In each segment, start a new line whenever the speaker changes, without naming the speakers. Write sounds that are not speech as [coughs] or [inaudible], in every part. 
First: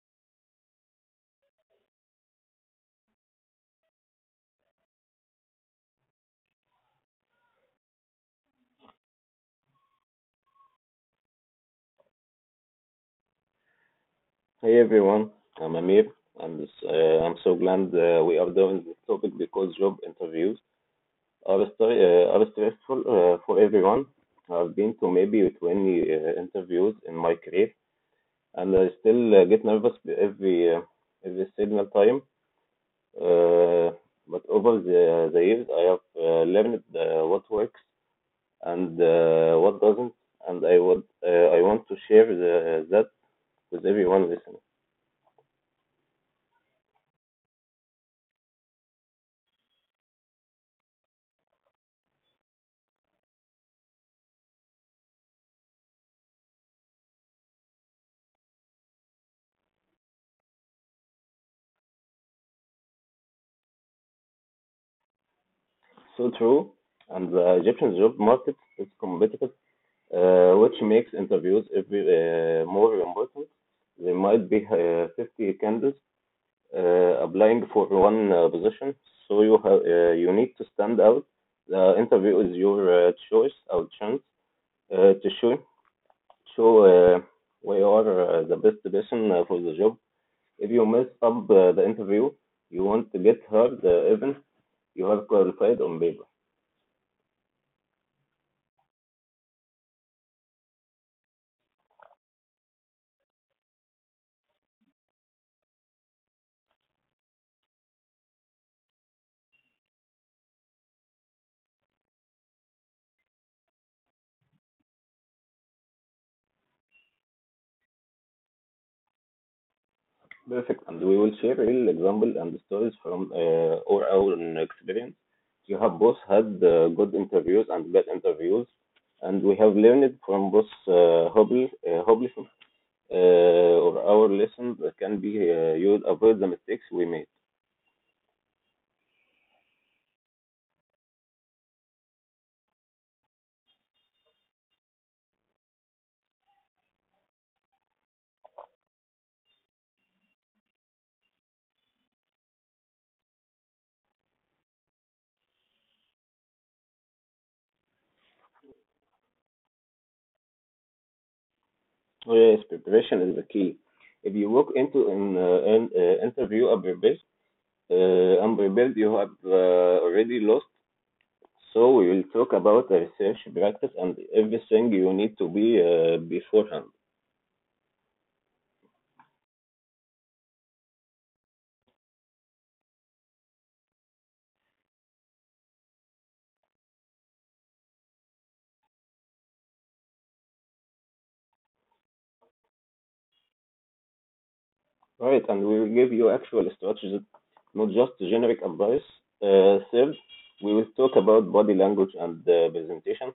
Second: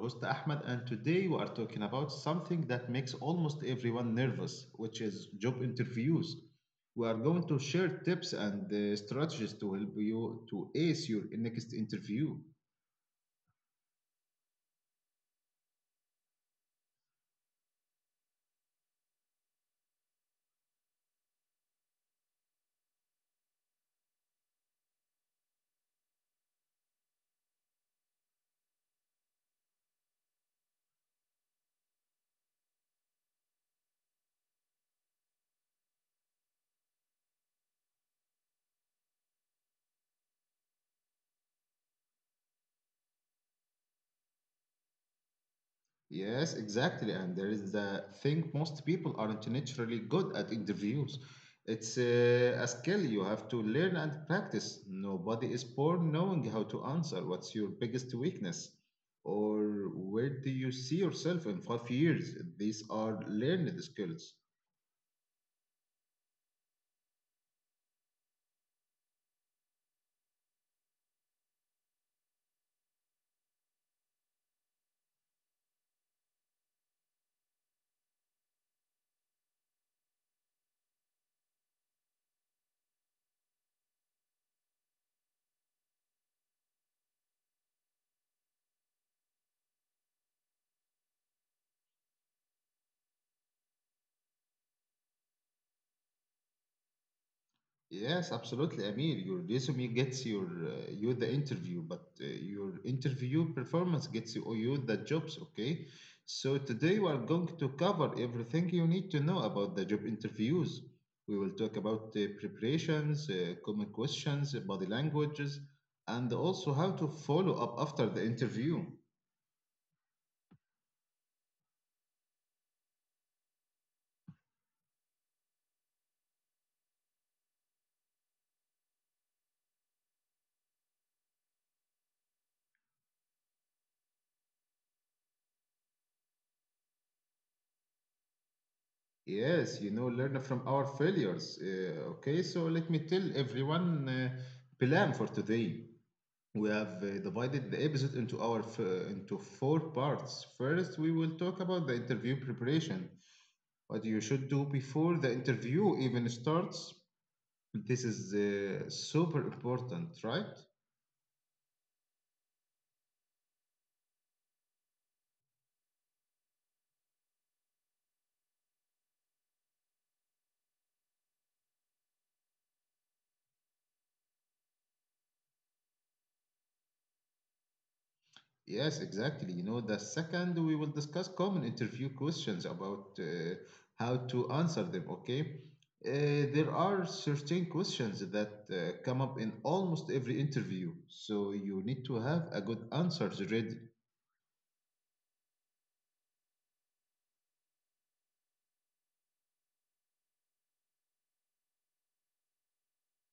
host Ahmed, and today we are talking about something that makes almost everyone nervous, which is job interviews. We are going to share tips and strategies to help you to ace your next interview.
Hey everyone, I'm Amir, and I'm so glad we are doing this topic because job interviews are, are stressful for everyone. I've been to maybe 20 interviews in my career, and I still get nervous every uh, every signal time. Uh, but over the years, I have learned what works and what doesn't, and I want to share that with everyone listening.
Yes, exactly. And there is the thing, most people aren't naturally good at interviews. It's a skill you have to learn and practice. Nobody is born knowing how to answer. What's your biggest weakness? Or where do you see yourself in 5 years? These are learned skills.
So true. And the Egyptian job market is competitive, which makes interviews more important. There might be 50 candidates applying for one position, so you need to stand out. The interview is your choice or chance to show where you are the best person for the job. If you mess up the interview, you want to get hurt even you have qualified on paper.
Yes, absolutely, Amir. Your resume gets your you the interview, but your interview performance gets you the jobs. Okay, so today we are going to cover everything you need to know about the job interviews. We will talk about the preparations, common questions, body languages, and also how to follow up after the interview.
Perfect. And we will share real example and stories from our own experience. We have both had good interviews and bad interviews, and we have learned from both hobby, hobby or our lessons that can be used avoid the mistakes we made.
Yes, you know, learn from our failures. Okay, so let me tell everyone plan for today. We have divided the episode into into four parts. First, we will talk about the interview preparation, what you should do before the interview even starts. This is super important, right?
Oh, yes, preparation is the key. If you walk into an interview unprepared, you have already lost. So we will talk about the research practice and everything you need to be beforehand.
Yes, exactly. You know, the second we will discuss common interview questions about how to answer them. Okay, there are certain questions that come up in almost every interview, so you need to have a good answers ready.
Right, and we will give you actual strategies, not just generic advice. Third, we will talk about body language and presentation,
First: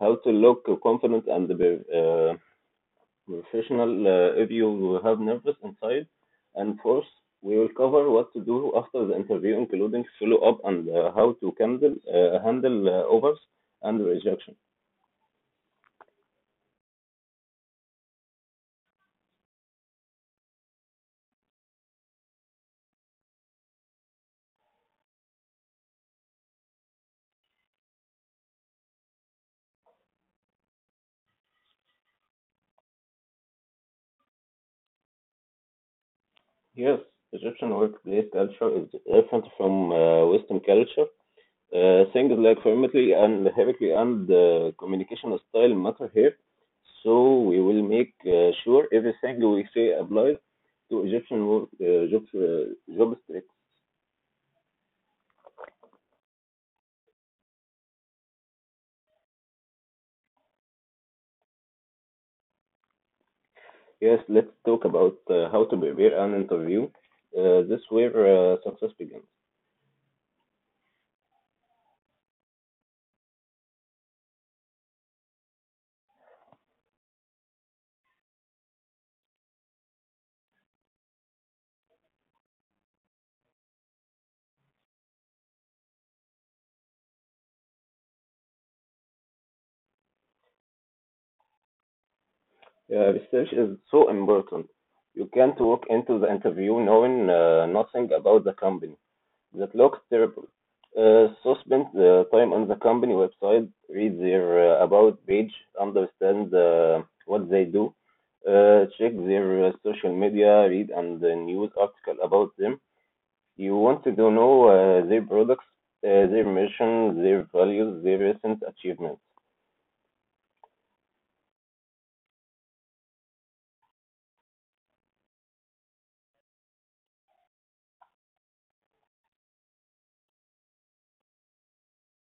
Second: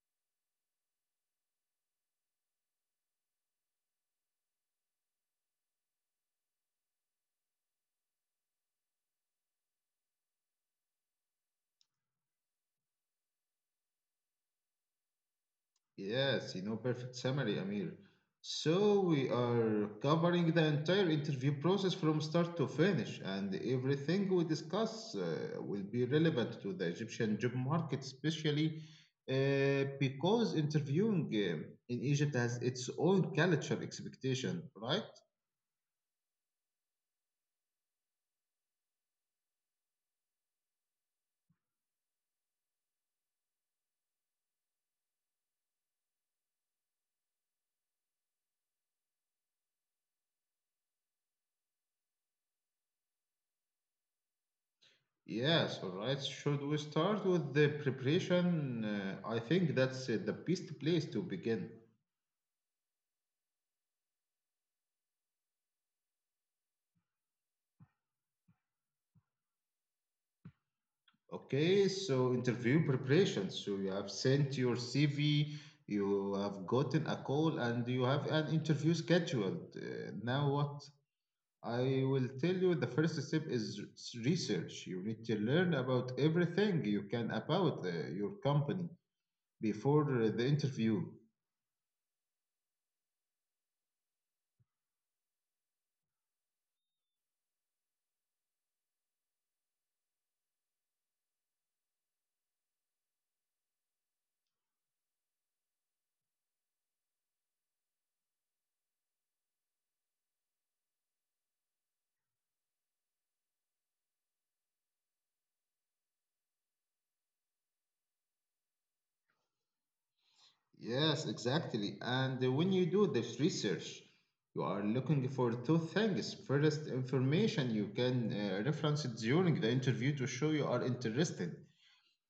how to look confident and professional if you have nervous inside. And fourth, we will cover what to do after the interview, including follow up and how to handle overs and rejection.
Yes, you know, perfect summary, Amir. So we are covering the entire interview process from start to finish, and everything we discuss will be relevant to the Egyptian job market, especially because interviewing in Egypt has its own culture expectation, right?
Yes, Egyptian workplace culture is different from Western culture. Things like formality and hierarchy and communication style matter here. So we will make sure everything we say applies to Egyptian job street.
Yes, all right. Should we start with the preparation? I think that's the best place to begin.
Yes, let's talk about how to prepare an interview. This where success begins.
Okay, so interview preparation. So you have sent your CV, you have gotten a call, and you have an interview scheduled. Now, what I will tell you the first step is research. You need to learn about everything you can about your company before the interview.
Research is so important. You can't walk into the interview knowing nothing about the company. That looks terrible. So spend the time on the company website, read their about page, understand what they do, check their social media, read and the news article about them. You want to know their products, their mission, their values, their recent achievements.
Yes, exactly. And when you do this research, you are looking for two things. First, information you can reference it during the interview to show you are interested.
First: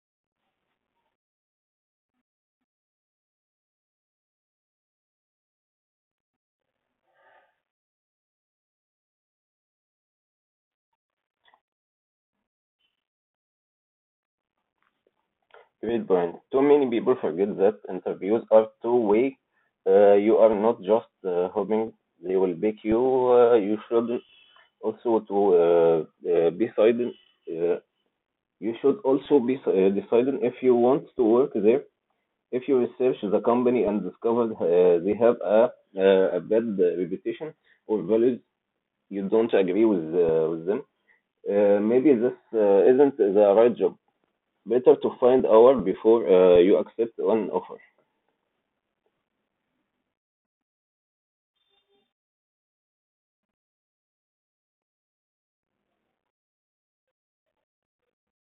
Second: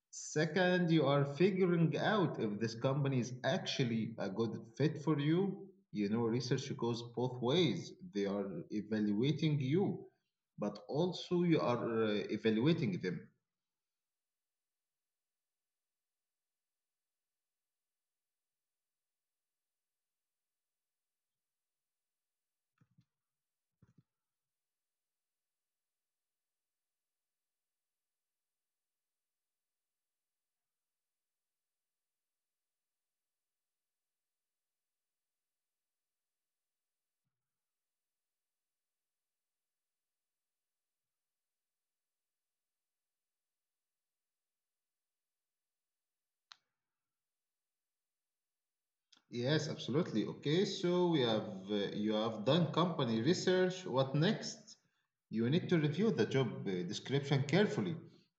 Second, you are figuring out if this company is actually a good fit for you. You know, research goes both ways. They are evaluating you, but also you are evaluating them.
Great point. Too many people forget that interviews are two-way. You are not just hoping they will pick you. You should also to decide uh, you should also be deciding if you want to work there if you research the company and discover they have a bad reputation or values you don't agree with them maybe this isn't the right job. Better to find out before you accept an offer.
Yes, absolutely. Okay, so we have you have done company research. What next? You need to review the job description carefully,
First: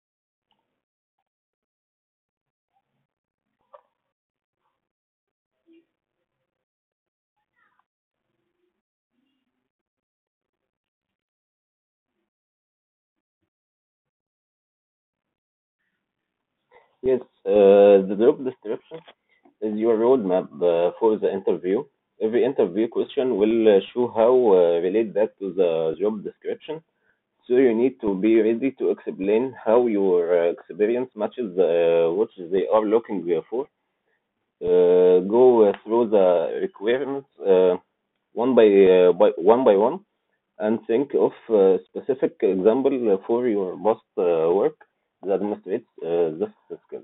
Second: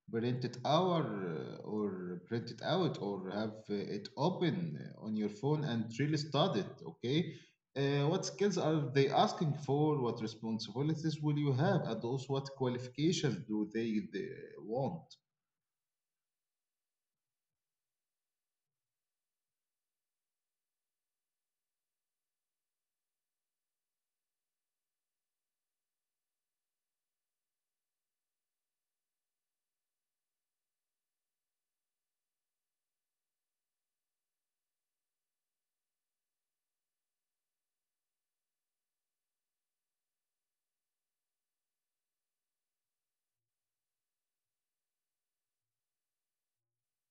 print it out or have it open on your phone and really study it. Okay, what skills are they asking for? What responsibilities will you have, and also what qualifications do they want?
Yes, the job description is your roadmap for the interview. Every interview question will show how relate that to the job description. So you need to be ready to explain how your experience matches what they are looking for. Go through the requirements one by one and think of a specific example for your most work that demonstrates this skill.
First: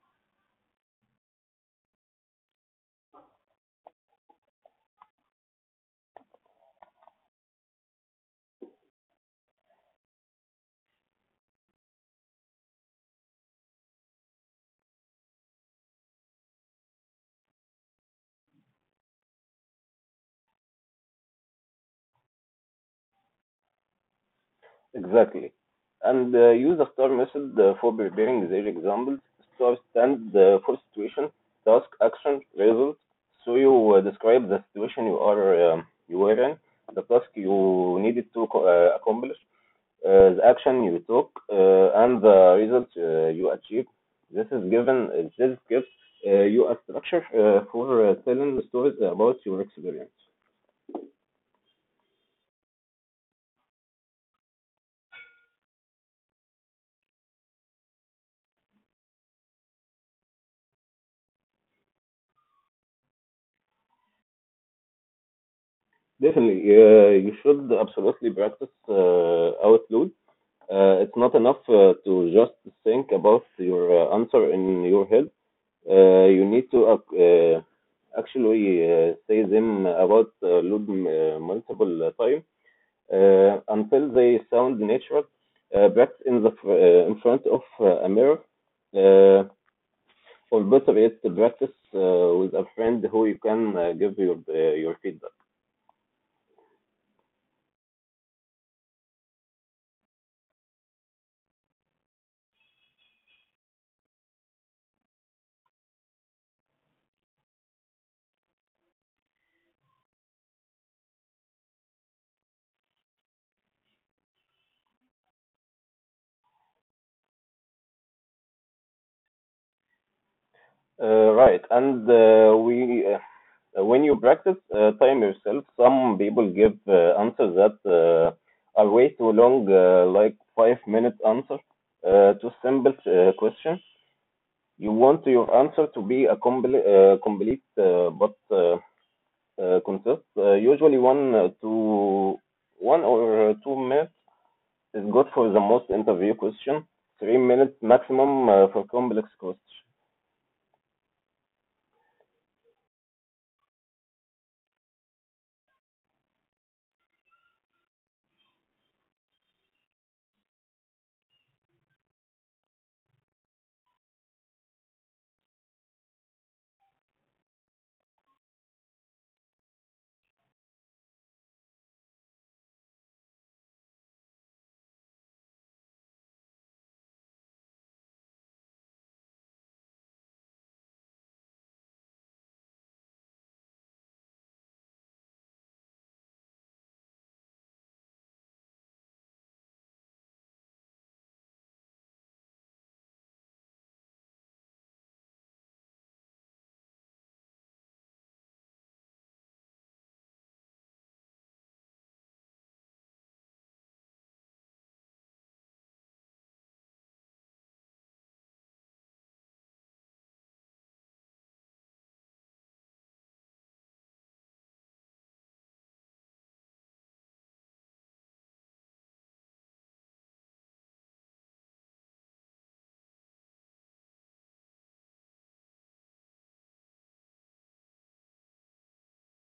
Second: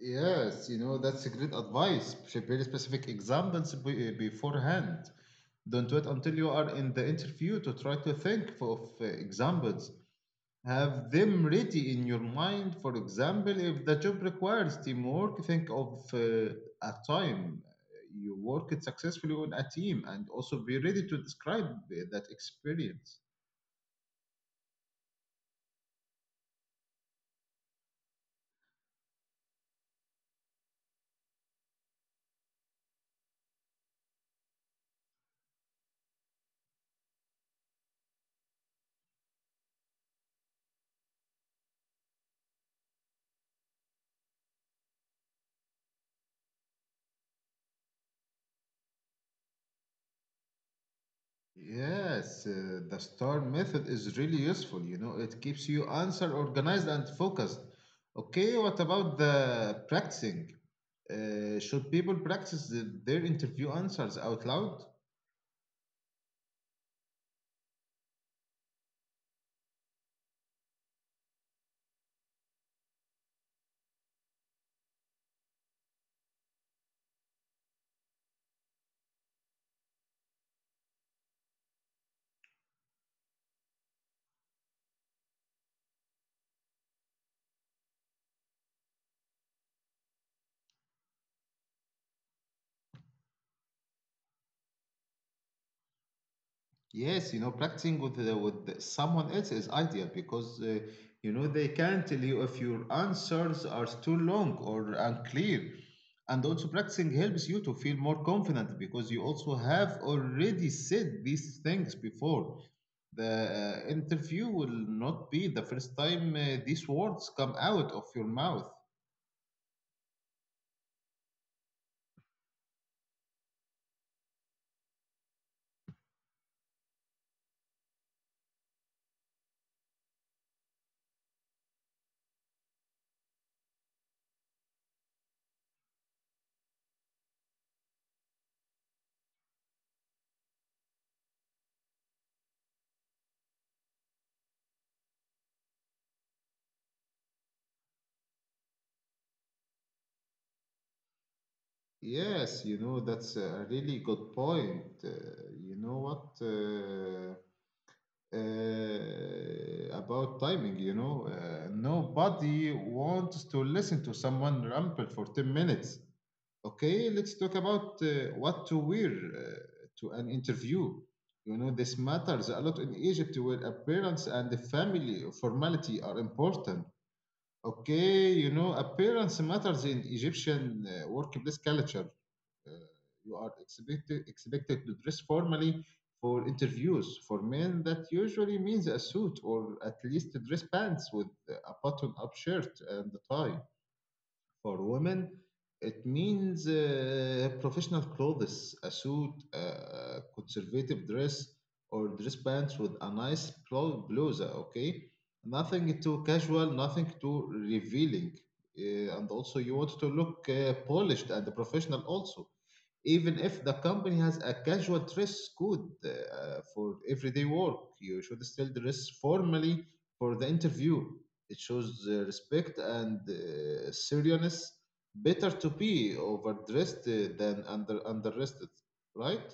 Yes, you know, that's a great advice. Prepare specific examples beforehand. Don't wait until you are in the interview to try to think of examples. Have them ready in your mind. For example, if the job requires teamwork, think of a time you worked successfully on a team, and also be ready to describe that experience.
Exactly. And use a star method for preparing their examples. Stars stand for situation, task, action, result. So you describe the situation you were in, the task you needed to accomplish, the action you took, and the result you achieved. This is given. This gives you a structure for telling stories about your experience.
Yes, the STAR method is really useful. You know, it keeps you answer organized and focused. Okay, what about the practicing? Should people practice their interview answers out loud?
Definitely, you should absolutely practice outload. It's not enough to just think about your answer in your head. You need to uh, actually say them about loud multiple time until they sound natural. Practice in in front of a mirror, uh, or better yet, practice with a friend who you can give your feedback.
Yes, you know, practicing with someone else is ideal because you know they can tell you if your answers are too long or unclear. And also practicing helps you to feel more confident because you also have already said these things before. The interview will not be the first time these words come out of your mouth.
Right, and we when you practice time yourself, some people give answers that are way too long, like 5 minute answer to simple question. You want your answer to be complete but consists usually one or 2 minutes is good for the most interview question. 3 minutes maximum for complex question.
Yes, you know, that's a really good point. You know what? About timing, you know. Nobody wants to listen to someone ramble for 10 minutes. Okay, let's talk about what to wear to an interview. You know, this matters a lot in Egypt where appearance and the family formality are important. Okay, you know, appearance matters in Egyptian workplace culture. Uh, you are expected to dress formally for interviews. For men, that usually means a suit or at least dress pants with a button-up shirt and a tie. For women, it means professional clothes, a suit, a conservative dress, or dress pants with a nice blusa, okay? Nothing too casual, nothing too revealing. And also, you want to look polished and professional, also. Even if the company has a casual dress code for everyday work, you should still dress formally for the interview. It shows respect and seriousness. Better to be overdressed than underdressed, right?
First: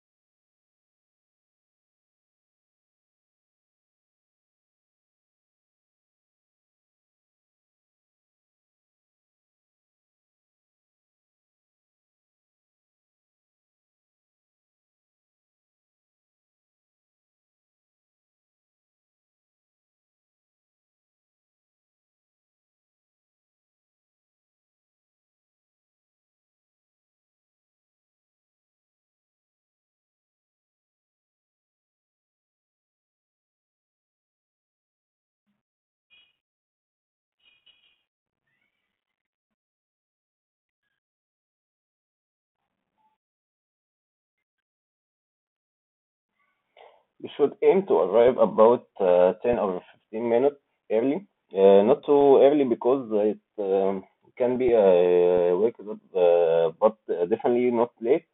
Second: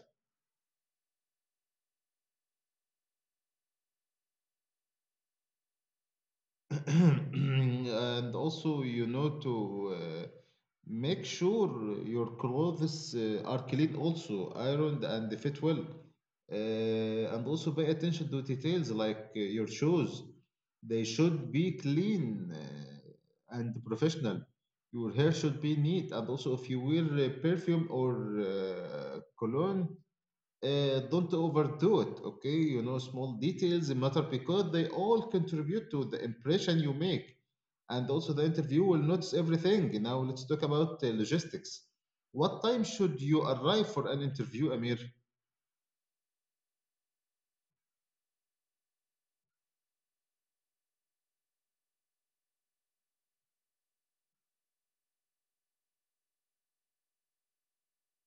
[clears throat] And also, you know, to make sure your clothes are clean, also ironed and fit well, and also pay attention to details like your shoes. They should be clean and professional. Your hair should be neat, and also if you wear perfume or cologne, don't overdo it, okay? You know, small details matter because they all contribute to the impression you make, and also the interview will notice everything. Now let's talk about logistics. What time should you arrive for an interview, Amir?
You should aim to arrive about 10 or 15 minutes early. Not too early because it can be a wake up, but definitely not late.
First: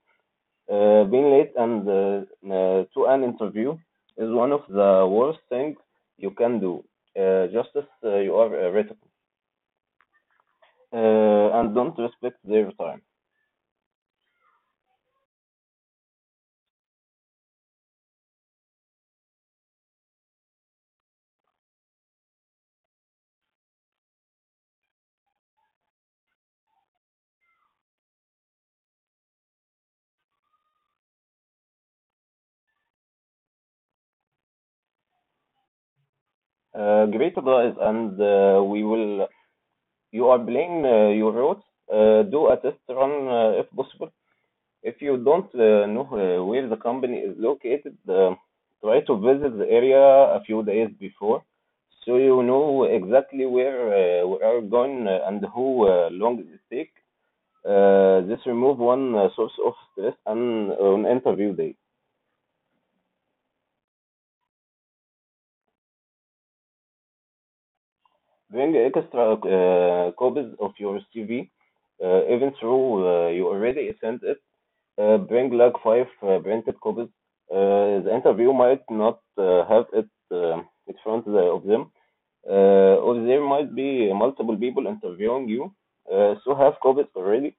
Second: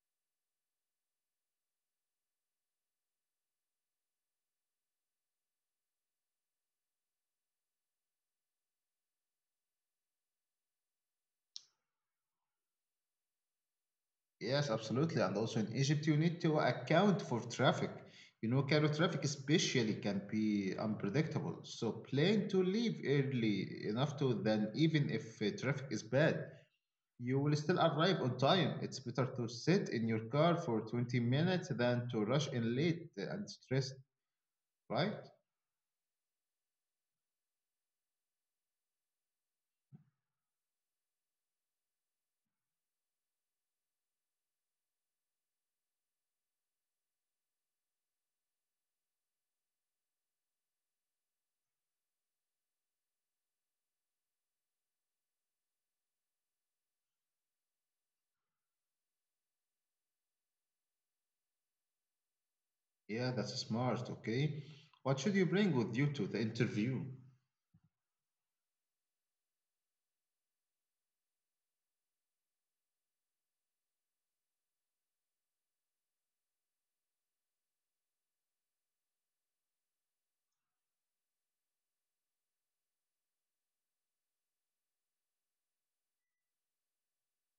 Being late and to an interview is one of the worst things you can do. Just as you are rated, and don't respect their time.
Yes, absolutely. And also in Egypt you need to account for traffic. You know, Cairo traffic especially can be unpredictable, so plan to leave early enough to then even if traffic is bad, you will still arrive on time. It's better to sit in your car for 20 minutes than to rush in late and stressed, right?
Great advice, and we will. You are playing your routes. Do a test run if possible. If you don't know where the company is located, try to visit the area a few days before so you know exactly where we are going and who long it take. This remove one source of stress and on interview day.
Yeah, that's smart, okay. What should you bring with you to the interview?
Bring extra copies of your CV, even though you already sent it. Bring like five printed copies. The interview might not have it in front of them, or there might be multiple people interviewing you. So have copies already.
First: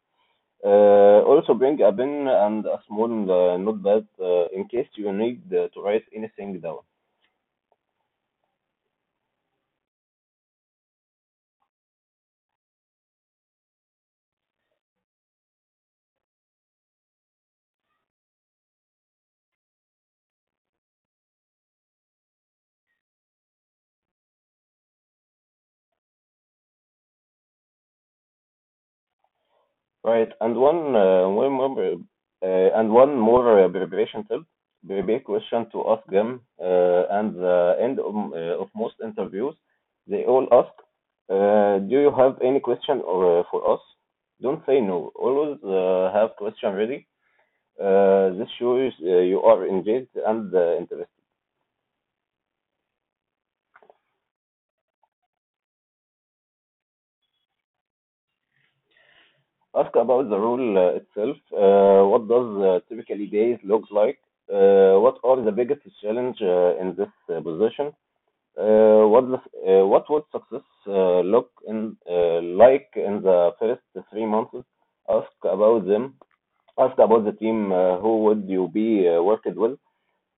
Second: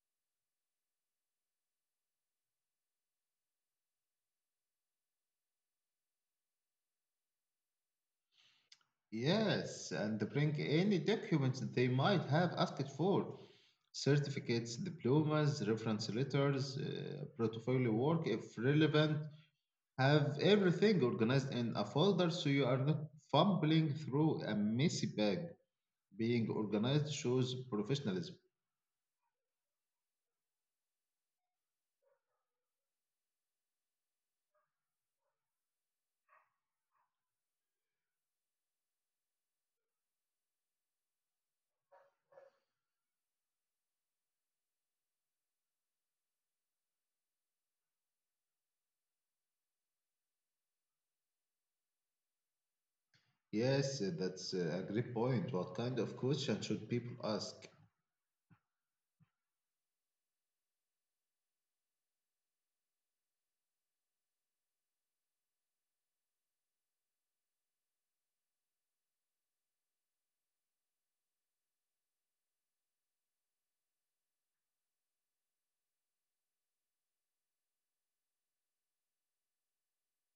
Also bring a pen and a small notepad in case you need to write anything down.
Yes, and bring any documents they might have asked for. Certificates, diplomas, reference letters, portfolio work if relevant. Have everything organized in a folder so you are not fumbling through a messy bag. Being organized shows professionalism.
Right. And one one more and one more preparation tip, prepare question to ask them. And the end of most interviews, they all ask, "Do you have any question for us?" Don't say no. Always have question ready. This shows you are engaged and interested.
Yes, that's a great point. What kind of question should people ask?
Ask about the role itself. What does typically days look like? What are the biggest challenge in this position? What would success look in like in the first 3 months? Ask about them. Ask about the team. Who would you be working with?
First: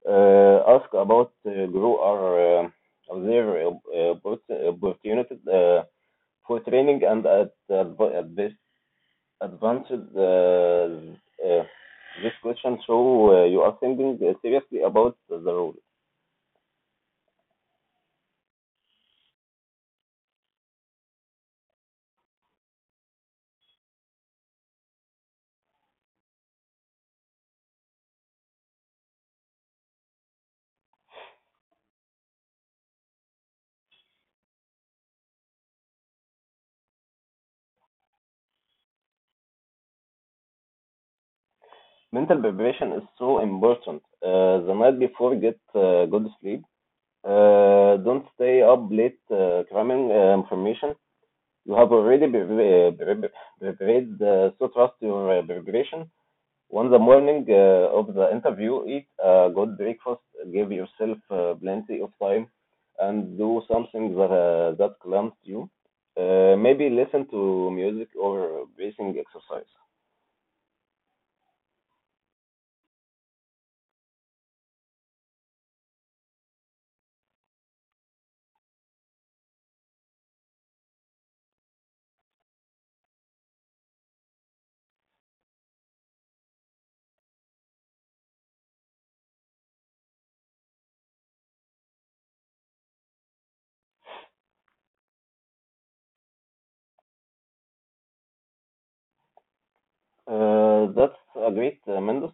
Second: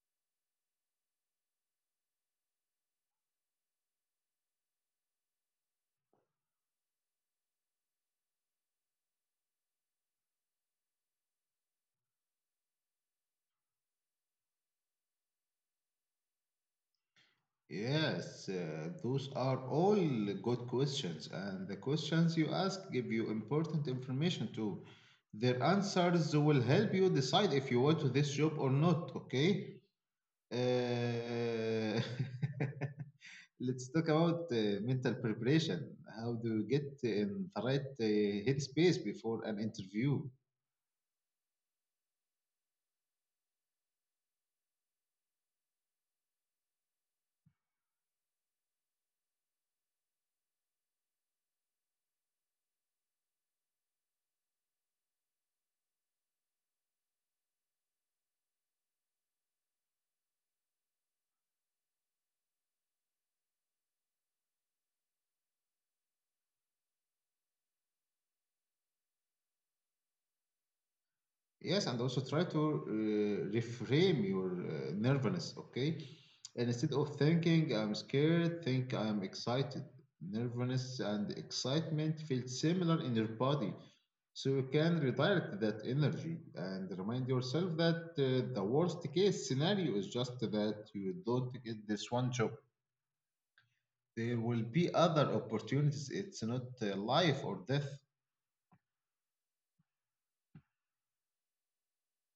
Ask about grow or their opportunities for training and at, adv- at this advanced uh, uh, this question. So you are thinking seriously about the role.
Yes, those are all good questions, and the questions you ask give you important information too. Their answers will help you decide if you want this job or not, okay? Uh, [laughs] let's talk about mental preparation. How do you get in the right headspace before an interview?
Mental preparation is so important. The night before, get good sleep. Don't stay up late cramming information. You have already prepared, so trust your preparation. On the morning of the interview, eat a good breakfast, give yourself plenty of time, and do something that calms you. Maybe listen to music or breathing exercise.
Yes, and also try to reframe your nervousness, okay? And instead of thinking I'm scared, think I'm excited. Nervousness and excitement feel similar in your body, so you can redirect that energy and remind yourself that the worst case scenario is just that you don't get this one job. There will be other opportunities. It's not life or death.
That's a great, Mendes.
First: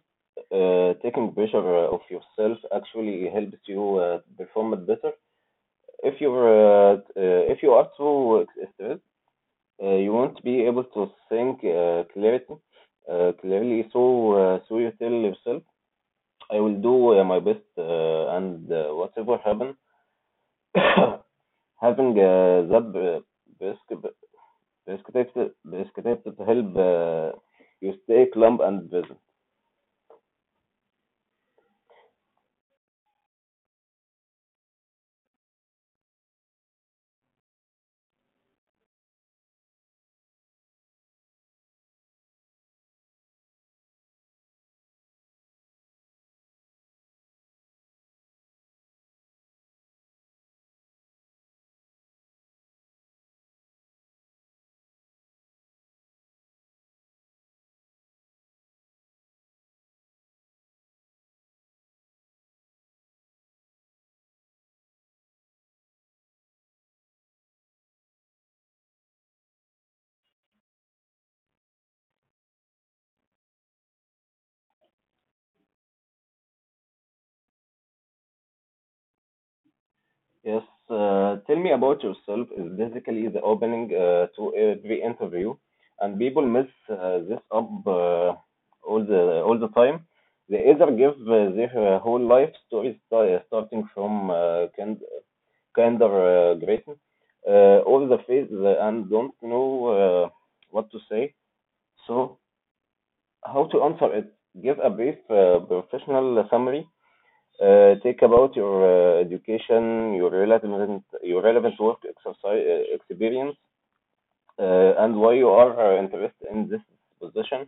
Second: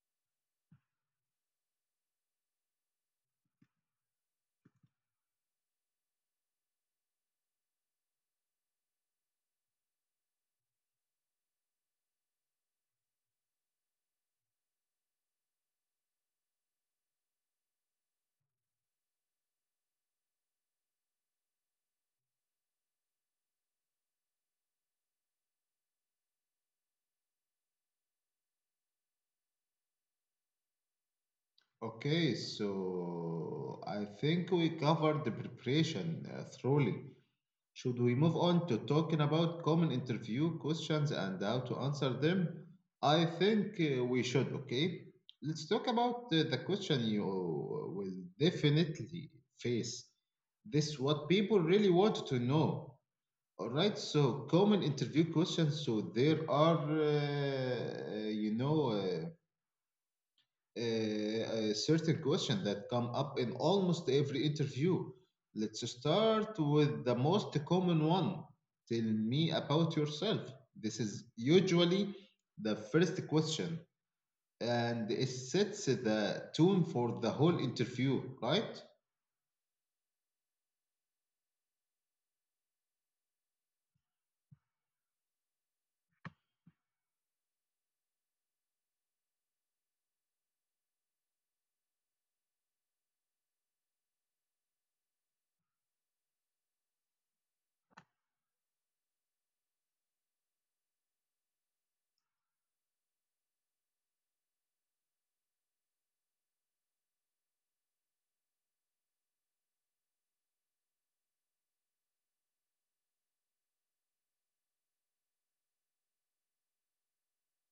Taking pressure off yourself actually helps you perform it better. If you are too stressed, you won't be able to think clarity, clearly. So you tell yourself, I will do my best, and whatever happen, [coughs] having that prescript- prescriptive prescriptive help you stay calm and busy.
Okay, so I think we covered the preparation thoroughly. Should we move on to talking about common interview questions and how to answer them? I think we should, okay? Let's talk about the question you will definitely face. This what people really want to know. All right, so common interview questions. So there are, certain question that come up in almost every interview. Let's start with the most common one. Tell me about yourself. This is usually the first question, and it sets the tone for the whole interview, right?
Yes, tell me about yourself is basically the opening to every interview, and people miss this up all the time. They either give their whole life story starting from kinder Grayson, all the phase and don't know what to say. So, how to answer it? Give a brief professional summary. Take about your education, your relevant work exercise, experience, and why you are interested in this position.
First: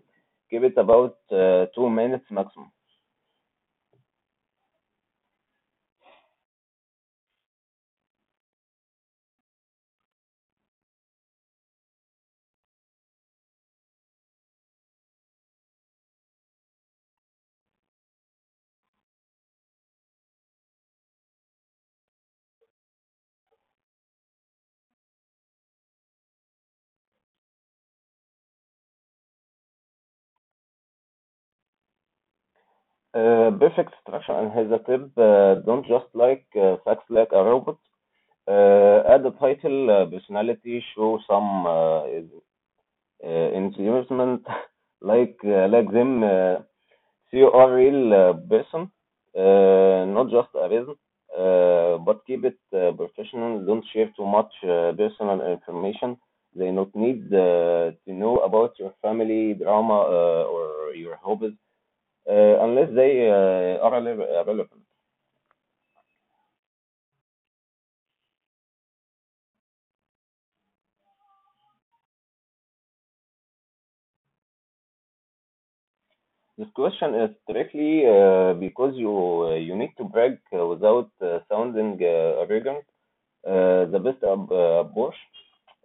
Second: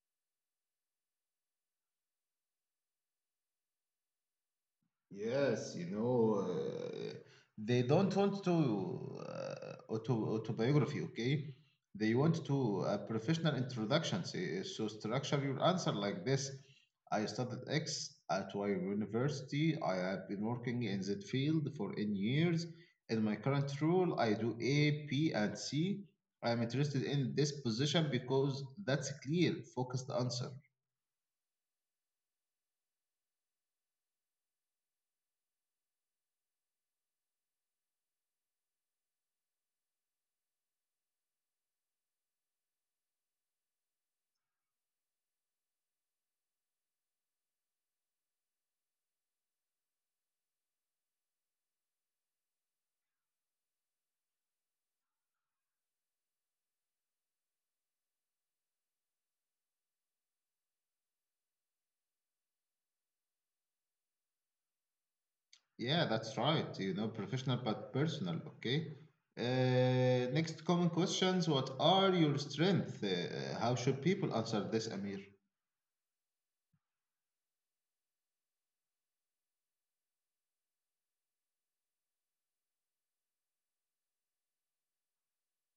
Give it about 2 minutes maximum.
Yes, you know, they don't want to autobiography, okay? They want to professional introduction. So structure your answer like this. I studied X at Y University. I have been working in that field for N years. In my current role, I do A, P, and C. I'm interested in this position because that's clear, focused answer.
Perfect structure, and here's a tip. Don't just like facts like a robot. Add a title, personality, show some enthusiasm, [laughs] like them CUREL person, not just a reason, but keep it professional. Don't share too much personal information. They not need to know about your family drama or your hobbies uh, unless they are relevant.
Yeah, that's right. You know, professional but personal. Okay. Next common questions. What are your strengths? How should people answer this, Amir?
This question is strictly because you need to brag without sounding arrogant. The best approach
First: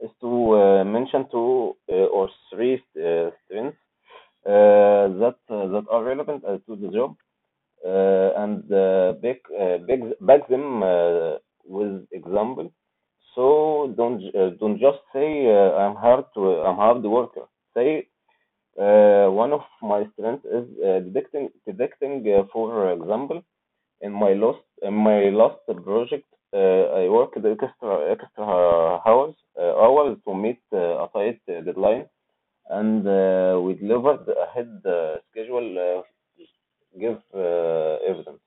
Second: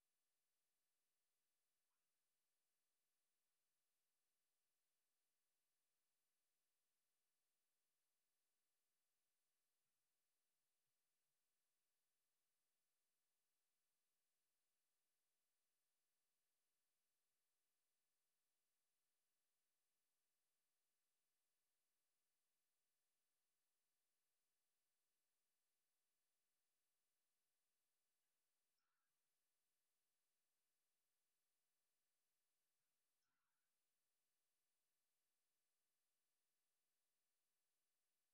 is to mention two or three strengths that are relevant to the job and back them with example. So don't just say, I'm hard to I'm hard worker. Say one of my strengths is detecting. For example, in my last project, I worked extra hours to meet a tight deadline, and we delivered ahead schedule. Give evidence.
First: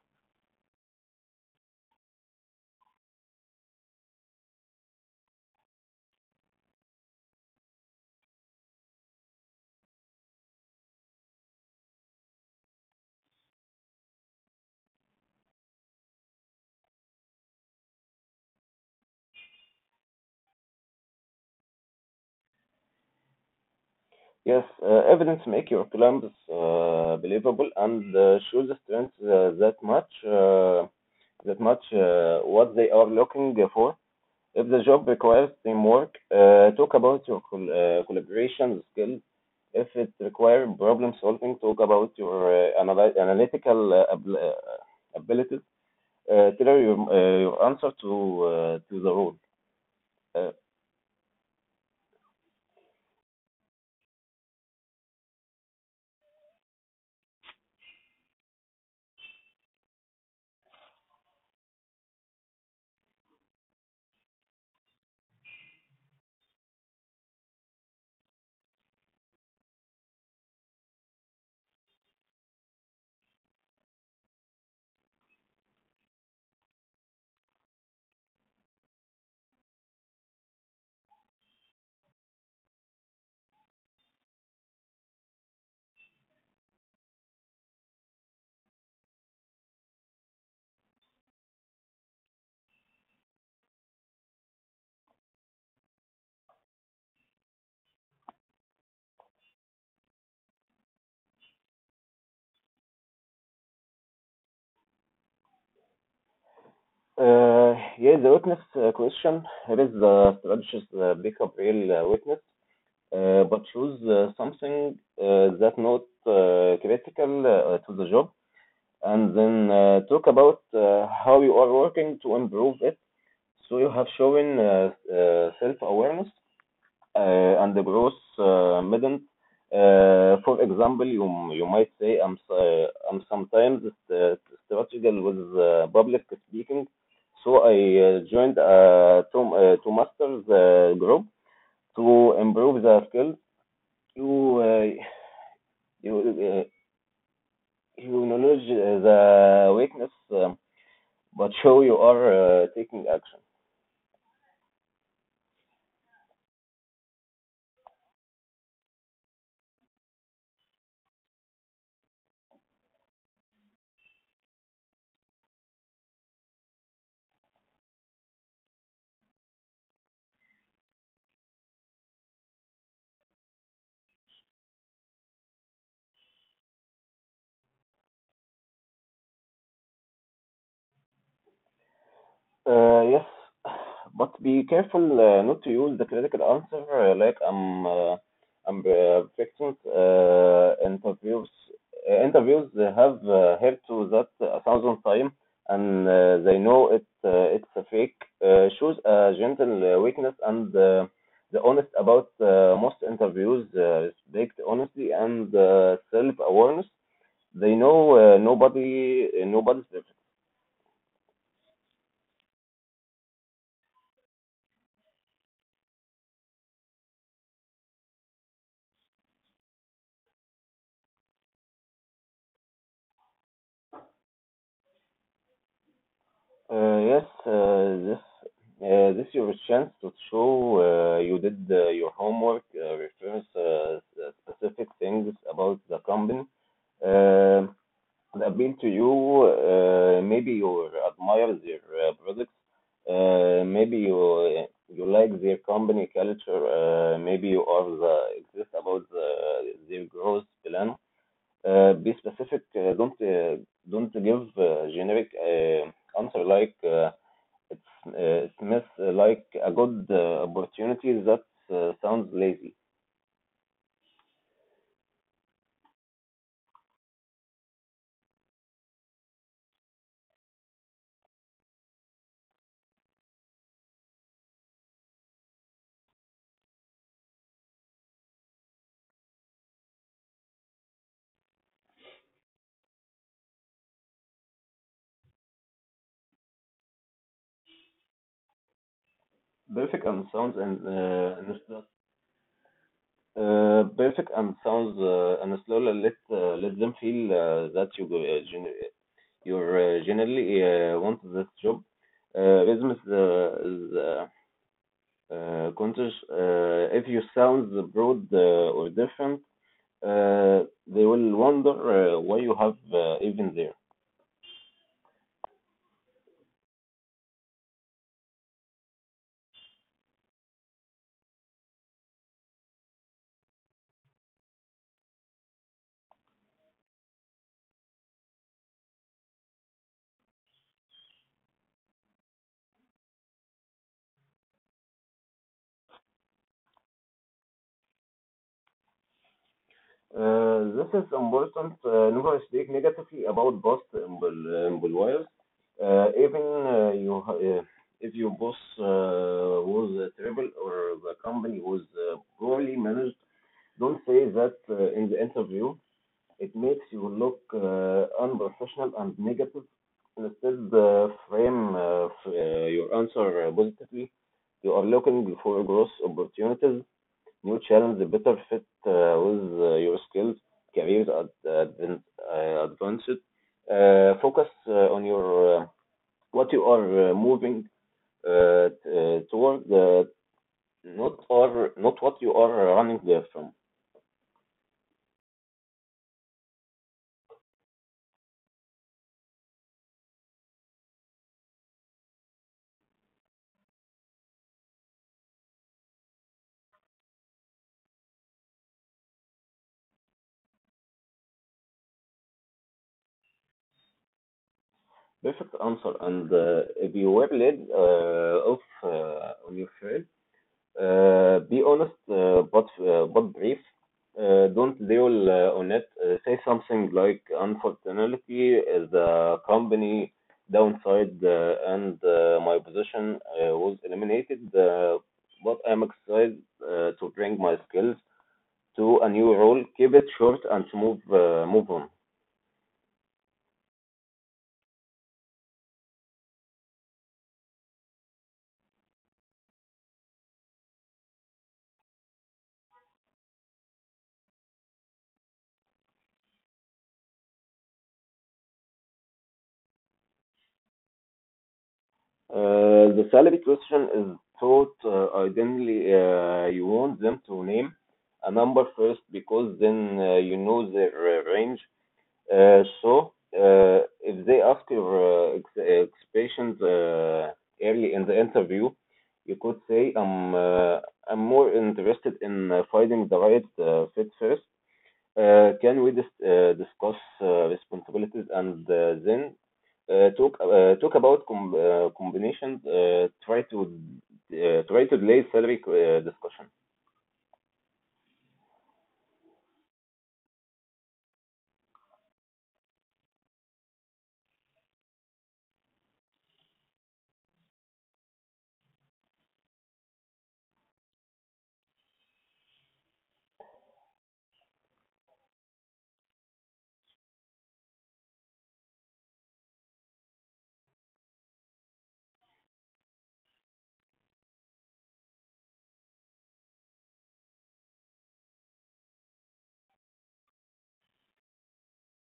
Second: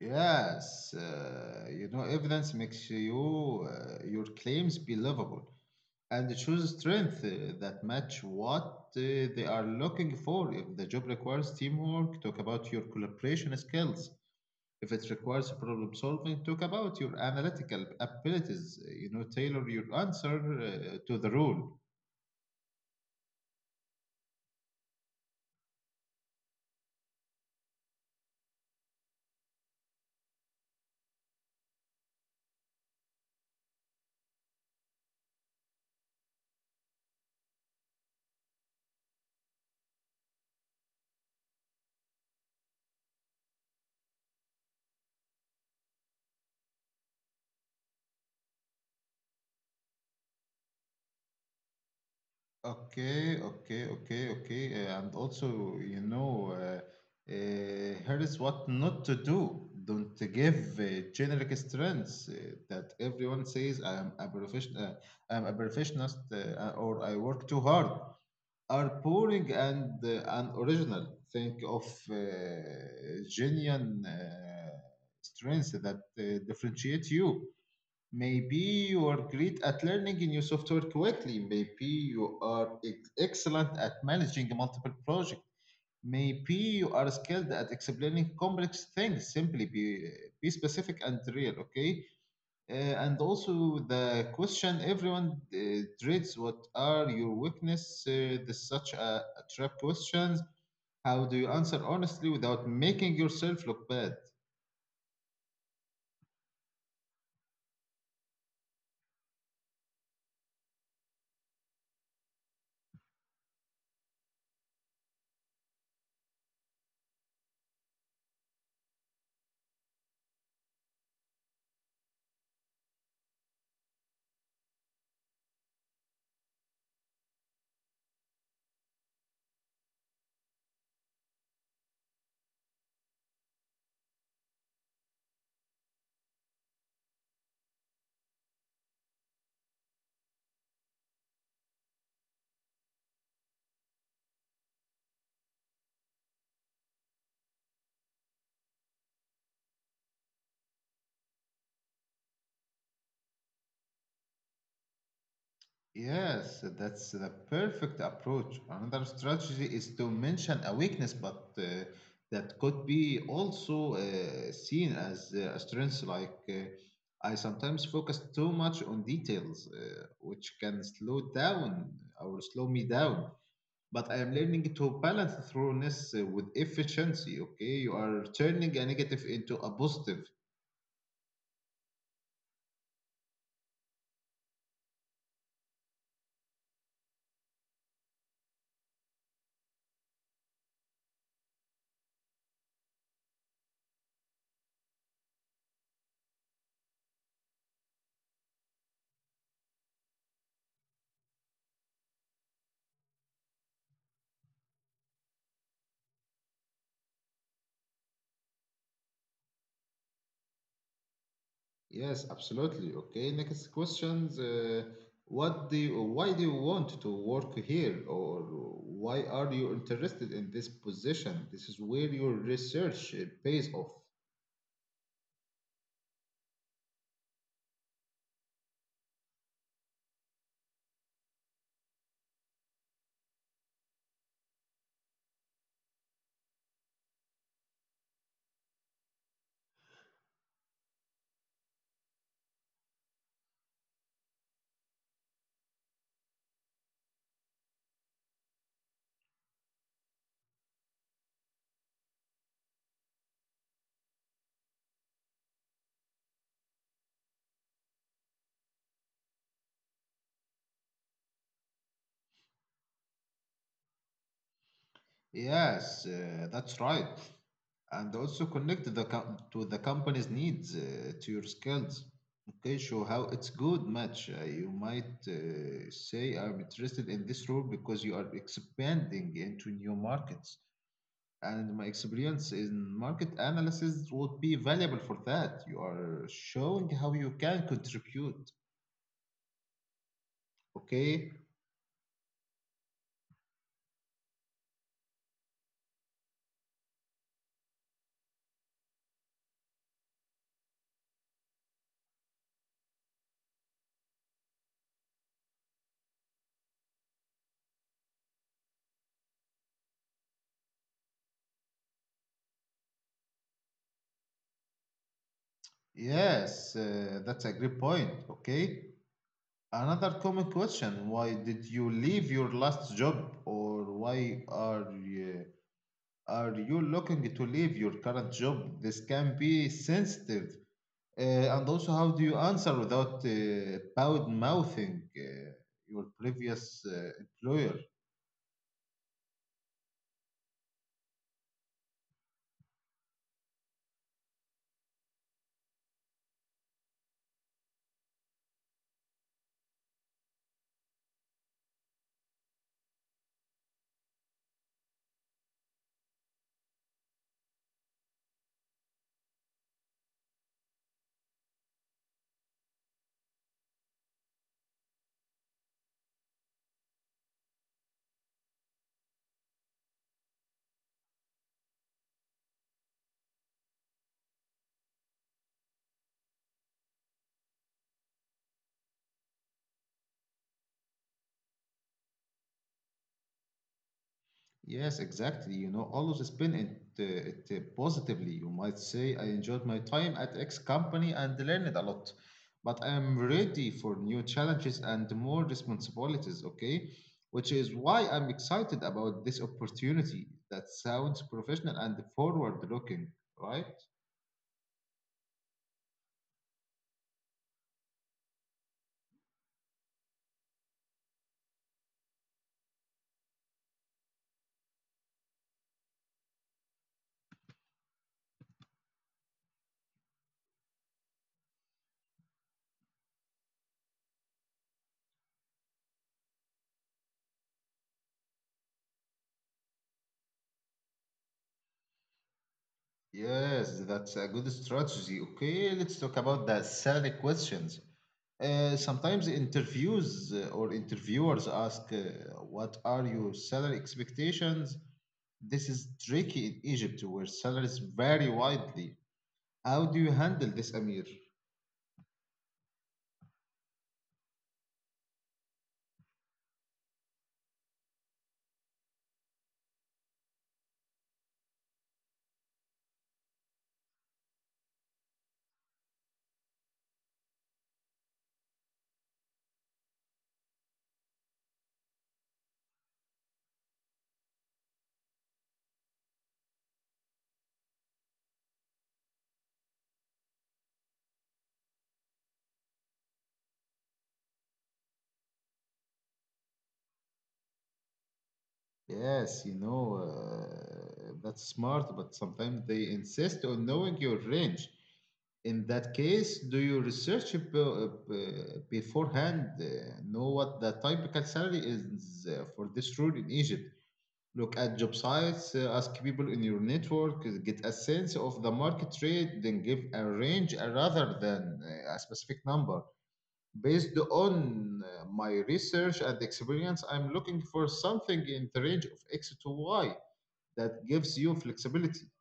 Yes. You know, evidence makes your claims believable, and choose strength that match what they are looking for. If the job requires teamwork, talk about your collaboration skills. If it requires problem solving, talk about your analytical abilities. You know, tailor your answer to the rule.
Yes, evidence make your claims believable, and show the strength that much that much what they are looking for. If the job requires teamwork, talk about your collaboration skills. If it requires problem solving, talk about your analytical abilities. Tailor your answer to the role. Uh,
Okay, okay, okay, okay. And also, you know, here is what not to do. Don't give generic strengths that everyone says. I am a professional, I am a professionist, or I work too hard. Are pouring and original. Think of uh, genuine strengths that differentiate you. Maybe you are great at learning a new software quickly. Maybe you are excellent at managing multiple projects. Maybe you are skilled at explaining complex things. Simply be specific and real. Okay, and also the question everyone dreads, what are your weakness? This such a trap questions. How do you answer honestly without making yourself look bad?
uh, yeah, the witness question. It is the strategist pick up real witness, but choose something that not critical to the job, and then talk about how you are working to improve it. So you have shown self-awareness and the growth midden. For example, you might say, I'm sometimes uh, strategical with public speaking, so I joined to masters group to improve the skills. You uh, you uh, you acknowledge the weakness. But show you are taking action.
Yes, that's the perfect approach. Another strategy is to mention a weakness but that could be also seen as a strength, like I sometimes focus too much on details, which can slow down or slow me down, but I am learning to balance thoroughness with efficiency. Okay, you are turning a negative into a positive.
Yes, but be careful not to use the critical answer, like I'm perfectionist. Interviews have heard to that a thousand times, and they know it's a fake. Shows a gentle weakness, and the honest about most interviews. Respect honesty and self awareness. They know nobody's.
Yes, absolutely. Okay, next questions. What do you, why do you want to work here, or why are you interested in this position? This is where your research pays off.
Yes, this your chance to show you did your homework, reference specific things about the company uh, that appeal to you. Maybe you admire their products. Maybe you like their company culture. Maybe you are the exist about the, their growth plan. Be specific. Don't give generic answer like. It's uh, it's miss like a good opportunity that sounds lazy.
Yes, that's right. And also connect the to the company's needs to your skills. Okay, show how it's good match. Uh, you might say, I'm interested in this role because you are expanding into new markets and my experience in market analysis would be valuable for that. You are showing how you can contribute.
Perfect and sounds and
Okay.
perfect and sounds and slowly let let them feel that you're generally want this job. Rhythm is conscious. If you sound broad or different, they will wonder why you have even there.
Yes, that's a great point. Okay. Another common question: why did you leave your last job, or why are are you looking to leave your current job? This can be sensitive, uh, and also how do you answer without bad mouthing your previous employer?
This is important. Never speak negatively about both employers, even you ha- if your boss was terrible or the company was poorly managed. Don't say that in the interview. It makes you look unprofessional and negative. Instead, your answer positively. You are looking for growth opportunities, new challenge, better fit with your skills, careers advanced. Focus on your what you are moving toward, not or not what you are running there from.
Yes, exactly. You know, always spin it positively. You might say, I enjoyed my time at X company and learned a lot, but I am ready for new challenges and more responsibilities, okay? Which is why I'm excited about this opportunity. That sounds professional and forward-looking, right?
Perfect answer. And if you were led off on your trail, be honest, but brief. Don't dwell on it. Say something like, unfortunately, the company downsized, and my position was eliminated. But I'm excited to bring my skills to a new role. Keep it short and move on.
Yes, that's a good strategy. Okay, let's talk about the salary questions. Sometimes interviews or interviewers ask, what are your salary expectations? This is tricky in Egypt where salaries vary widely. How do you handle this, Amir?
The salary question is thought. Ideally you want them to name a number first, because then you know their range. So if they ask your expectations early in the interview, you could say, I'm more interested in finding the right fit first. Can we discuss responsibilities and then talk about combinations. Try to delay salary discussion.
Yes, you know, that's smart, but sometimes they insist on knowing your range. In that case, do you research beforehand, know what the typical salary is for this role in Egypt? Look at job sites, ask people in your network, get a sense of the market rate, then give a range rather than a specific number. Based on my research and experience, I'm looking for something in the range of X to Y. That gives you flexibility.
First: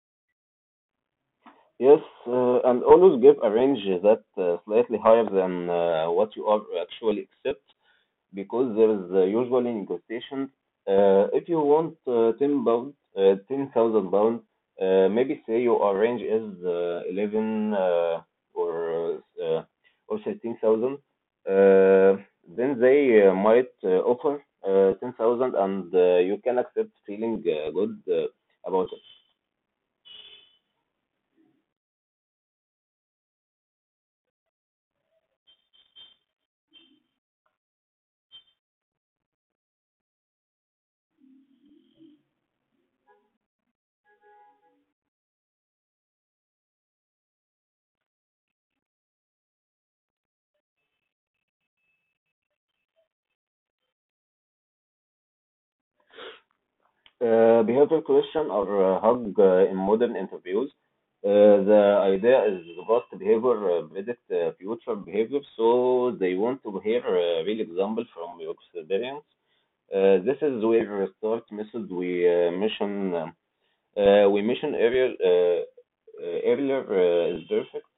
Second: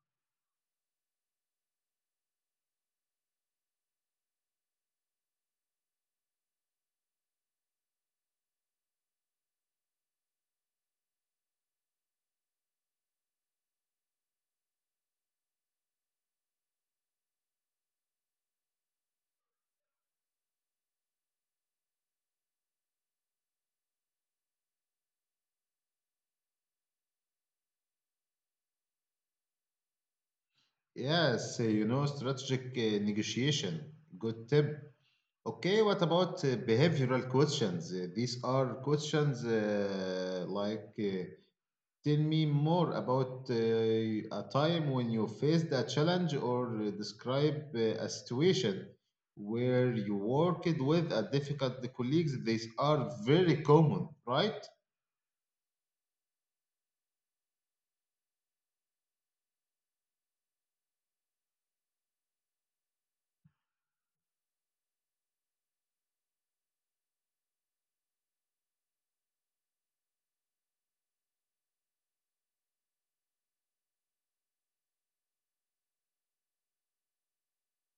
Yes, and always give a range that slightly higher than what you are actually accept, because there is usually negotiations. If you want 10 pounds, 10,000 pounds, maybe say your range is 11, or uh, or 13,000, uh, then they might offer 10,000, and you can accept feeling good about.
Yes, you know, strategic negotiation. Good tip. Okay, what about behavioral questions? These are questions like. Tell me more about a time when you faced a challenge, or describe a situation where you worked with a difficult colleagues. These are very common, right?
Behavioral question or hug in modern interviews. The idea is past behavior predict future behavior, so they want to hear a real example from your experience. This is where start method we mention we mentioned earlier earlier is perfect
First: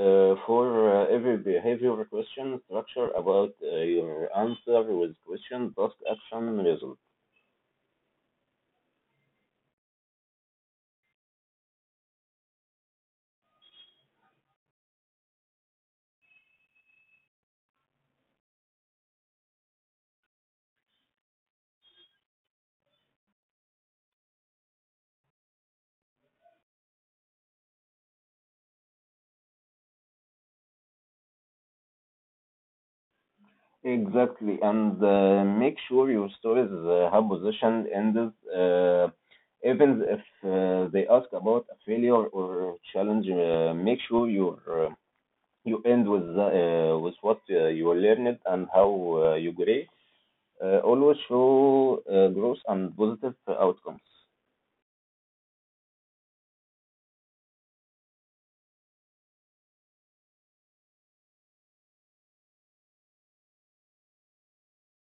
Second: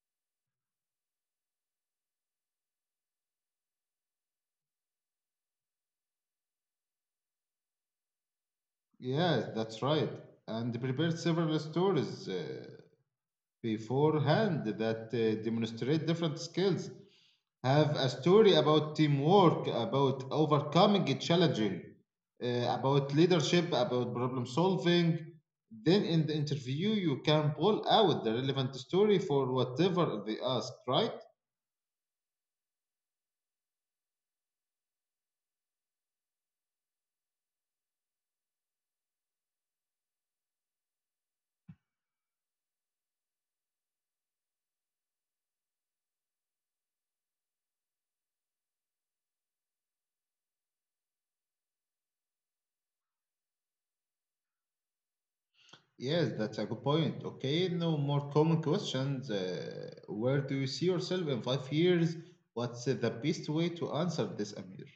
for every behavioral question. Structure about your answer with question, task, action, result.
Yes, that's right. And prepare several stories beforehand that demonstrate different skills. Have a story about teamwork, about overcoming a challenging, uh, about leadership, about problem solving. Then in the interview, you can pull out the relevant story for whatever they ask, right?
Exactly, and make sure your stories have position ends, even if they ask about a failure or challenge. Make sure you you end with with what you learned and how you grew. Always show growth and positive outcomes.
Yes, that's a good point. Okay, no more common questions. Where do you see yourself in 5 years? What's the best way to answer this, Amir?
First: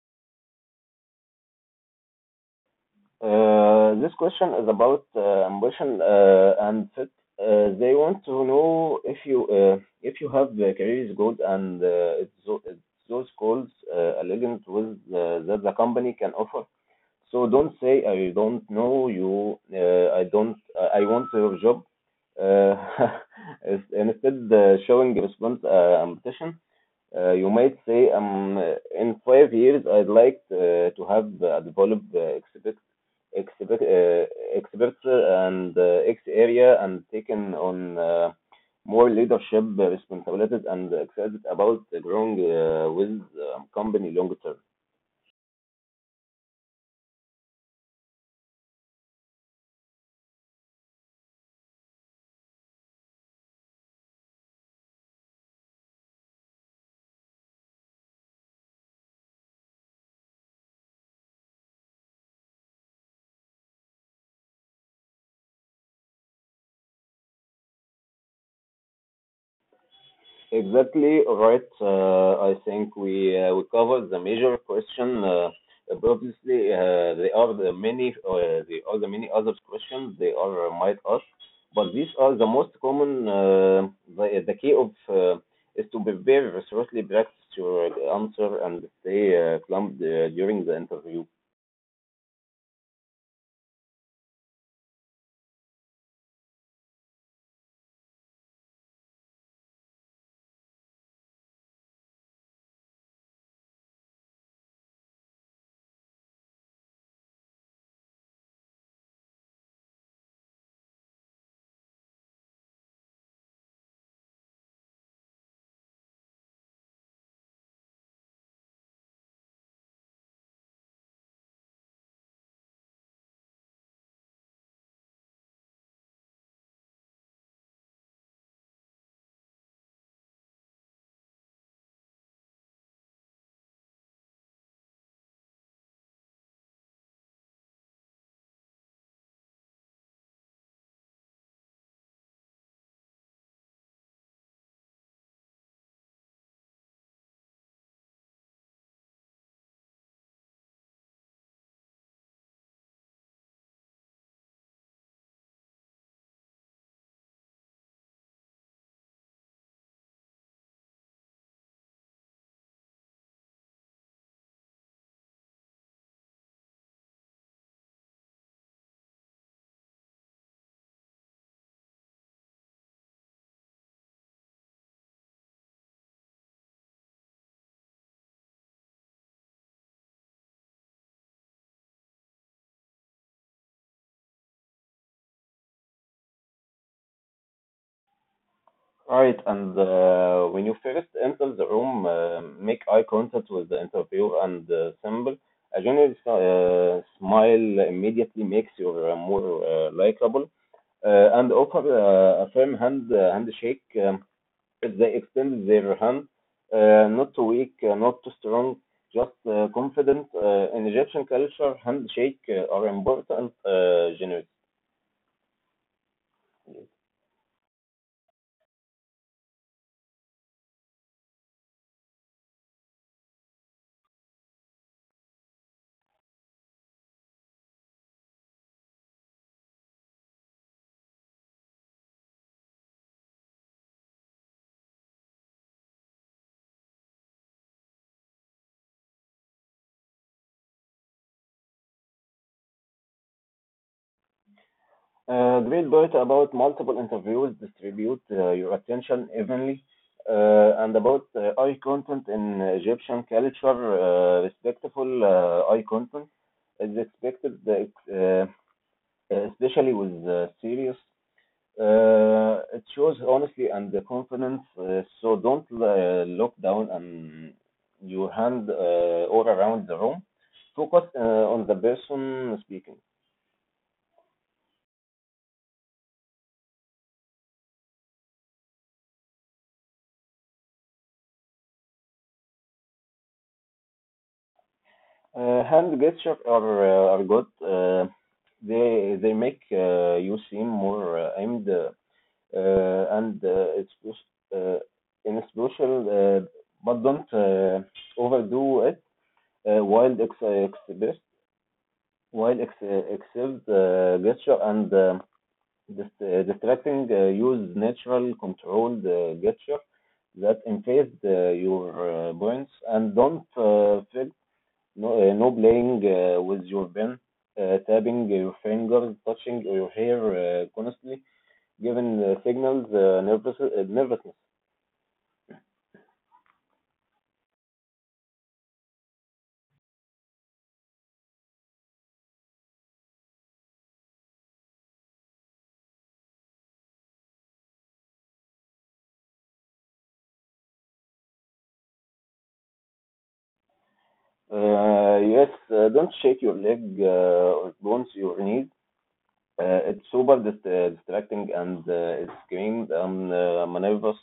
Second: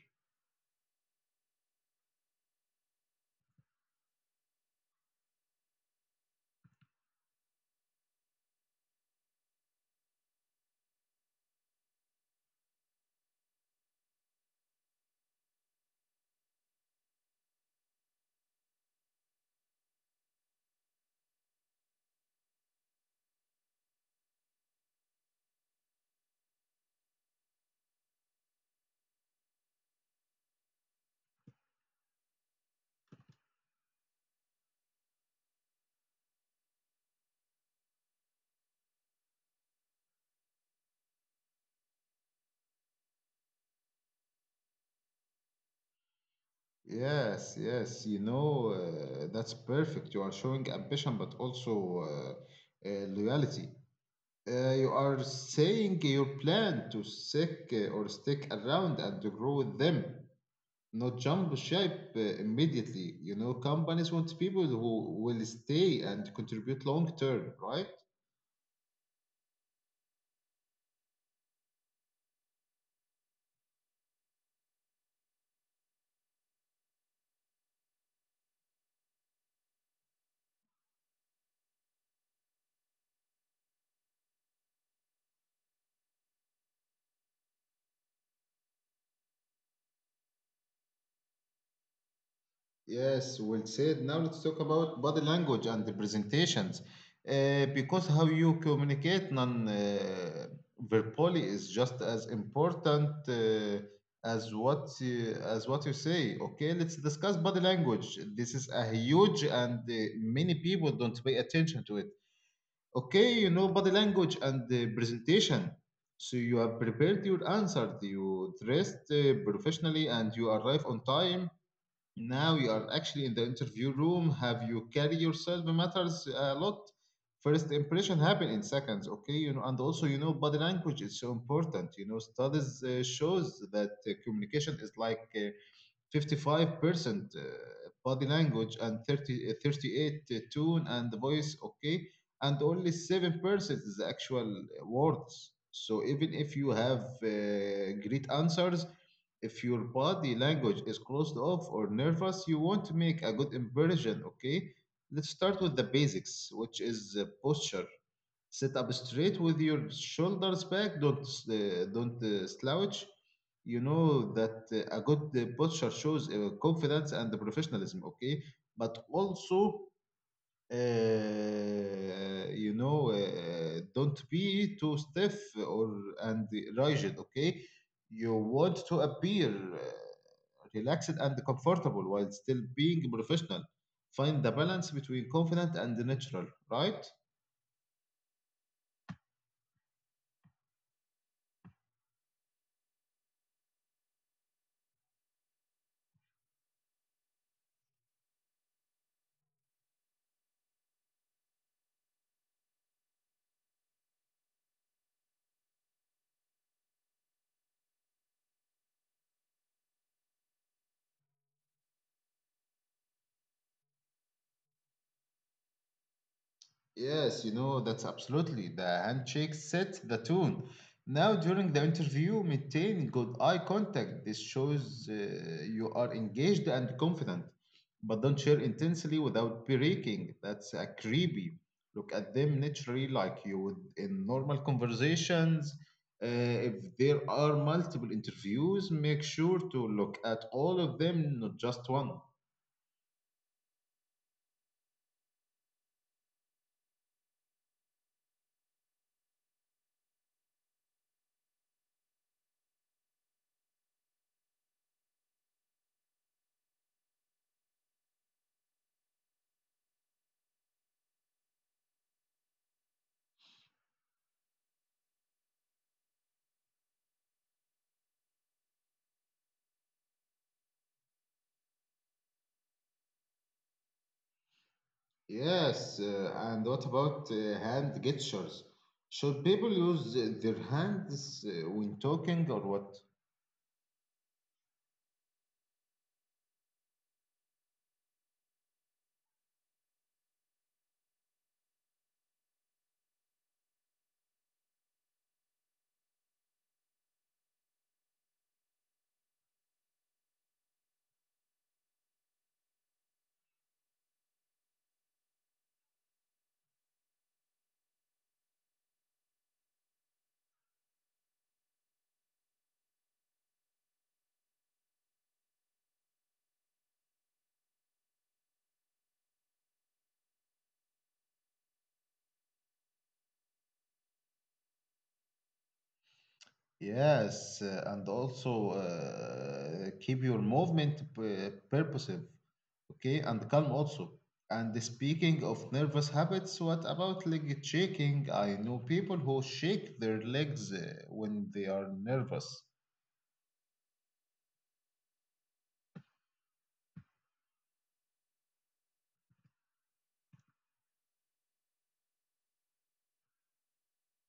This question is about ambition and fit. They want to know if you have the career goals, and it's if those goals aligned with the- that the company can offer. So don't say, "I don't know you. I don't. I want your job." Uh, [laughs] is- Instead, showing response ambition. You might say, in 5 years, I'd like to have developed expect, uh, expertise and X area and taken on more leadership responsibilities and excited about growing with company long term.
Yes, yes, you know, that's perfect. You are showing ambition, but also loyalty. You are saying your plan to stick or stick around and to grow with them, not jump ship immediately. You know, companies want people who will stay and contribute long term, right?
Exactly, right. I think we covered the major question. But obviously, there are the many other questions they are might ask, but these are the most common. The key of is to prepare very seriously, practice your answer and stay calm during the interview.
Yes, well said. Now let's talk about body language and the presentations. Because how you communicate non verbally is just as important as what as what you say. Okay, let's discuss body language. This is a huge and many people don't pay attention to it. Okay, you know, body language and the presentation. So you have prepared your answer. You dressed professionally and you arrive on time. Now you are actually in the interview room. Have you carry yourself matters a lot. First impression happen in seconds, okay? You know, and also you know body language is so important. You know, studies shows that communication is like 55% body language, and thirty thirty-eight tone and voice, okay, and only 7% is the actual words. So even if you have great answers, if your body language is closed off or nervous, you won't make a good impression. Okay, let's start with the basics, which is posture. Sit up straight with your shoulders back. Don't slouch. You know that a good posture shows confidence and professionalism. Okay, but also you know, don't be too stiff or and rigid. Okay, you want to appear uh, relaxed and comfortable while still being professional. Find the balance between confident and natural, right?
Right, and when you first enter the room, make eye contact with the interviewer and symbol. A general smile immediately makes you more likable. And offer a firm handshake if they extend their hand, not too weak, not too strong, just confident. In Egyptian culture, handshake are important generally.
Yes, you know, that's absolutely. The handshake sets the tone. Now, during the interview, maintain good eye contact. This shows you are engaged and confident, but don't share intensely without breaking. That's a creepy. Look at them naturally, like you would in normal conversations. If there are multiple interviews, make sure to look at all of them, not just one.
Great point about multiple interviews, distribute your attention evenly, and about eye content in Egyptian culture, respectful eye content is expected, especially with serious. It shows honesty and the confidence, so don't look down on your hand all around the room. Focus on the person speaking.
Yes, and what about hand gestures? Should people use their hands when talking or what?
Hand gestures are good. They make you seem more aimed, and it's uh, in special, but don't overdo it. Uh, wild ex express Wild ex excels gesture and distracting. Use natural controlled gesture that emphasize your points, and don't feel. No, no playing with your pen, tapping your fingers, touching your hair constantly, giving signals nervous, nervousness.
Yes, and also keep your movement purposive, okay, and calm also. And speaking of nervous habits, what about leg shaking? I know people who shake their legs when they are nervous.
Yes, don't shake your leg or bounce your knees. It's super distracting, and it's screamed and maneuvers.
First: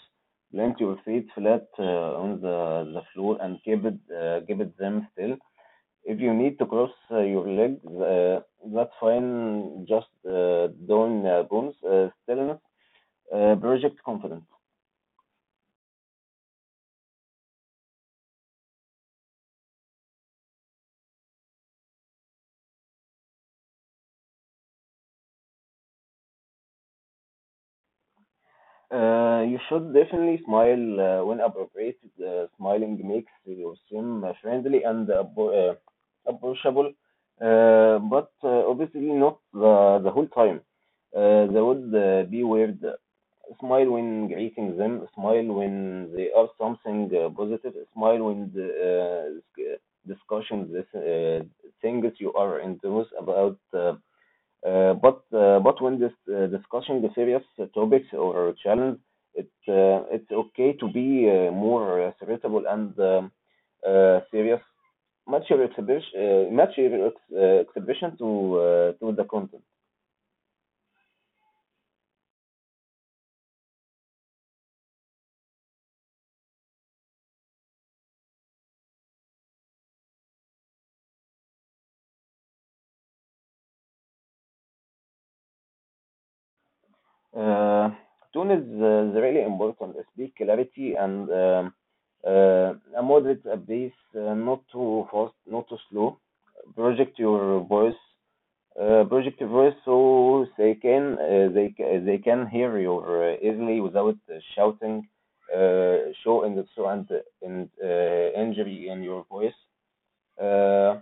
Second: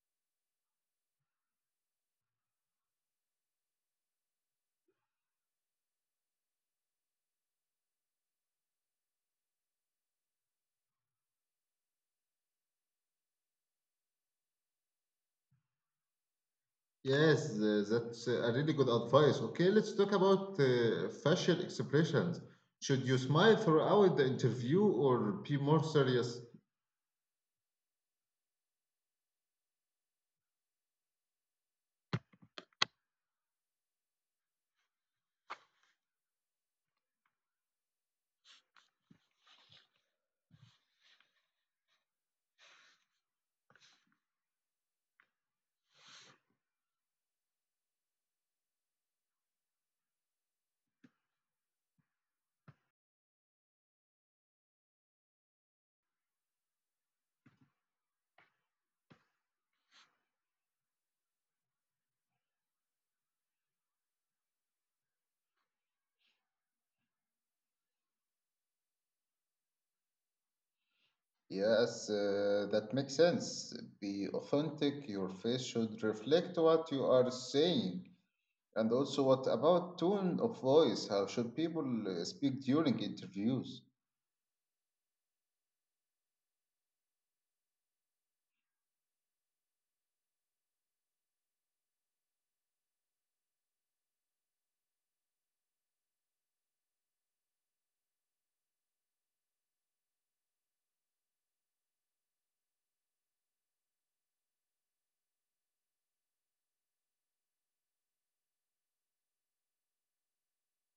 Plant your feet flat on the floor and keep it them still. If you need to cross your legs, that's fine. Just don't bounce. Stillness. Project confidence.
Yes, that's a really good advice. Okay, let's talk about facial expressions. Should you smile throughout the interview or be more serious?
You should definitely smile when appropriate. Smiling makes you seem friendly and approachable, but obviously not the whole time. That would be weird. Smile when greeting them, smile when they are something positive, smile when the, discussions, this, things you are enthused about. But when this discussing the serious topics or challenge, it's okay to be more ceritable and serious. Match your exhibition to the content.
Yes, that makes sense. Be authentic. Your face should reflect what you are saying. And also, what about tone of voice? How should people speak during interviews?
Uh, Tone is really important. Speak clarity and a moderate pace, not too fast, not too slow. Project your voice Project voice so they can they can hear you easily without shouting, show in the so and injury in your voice. Uh,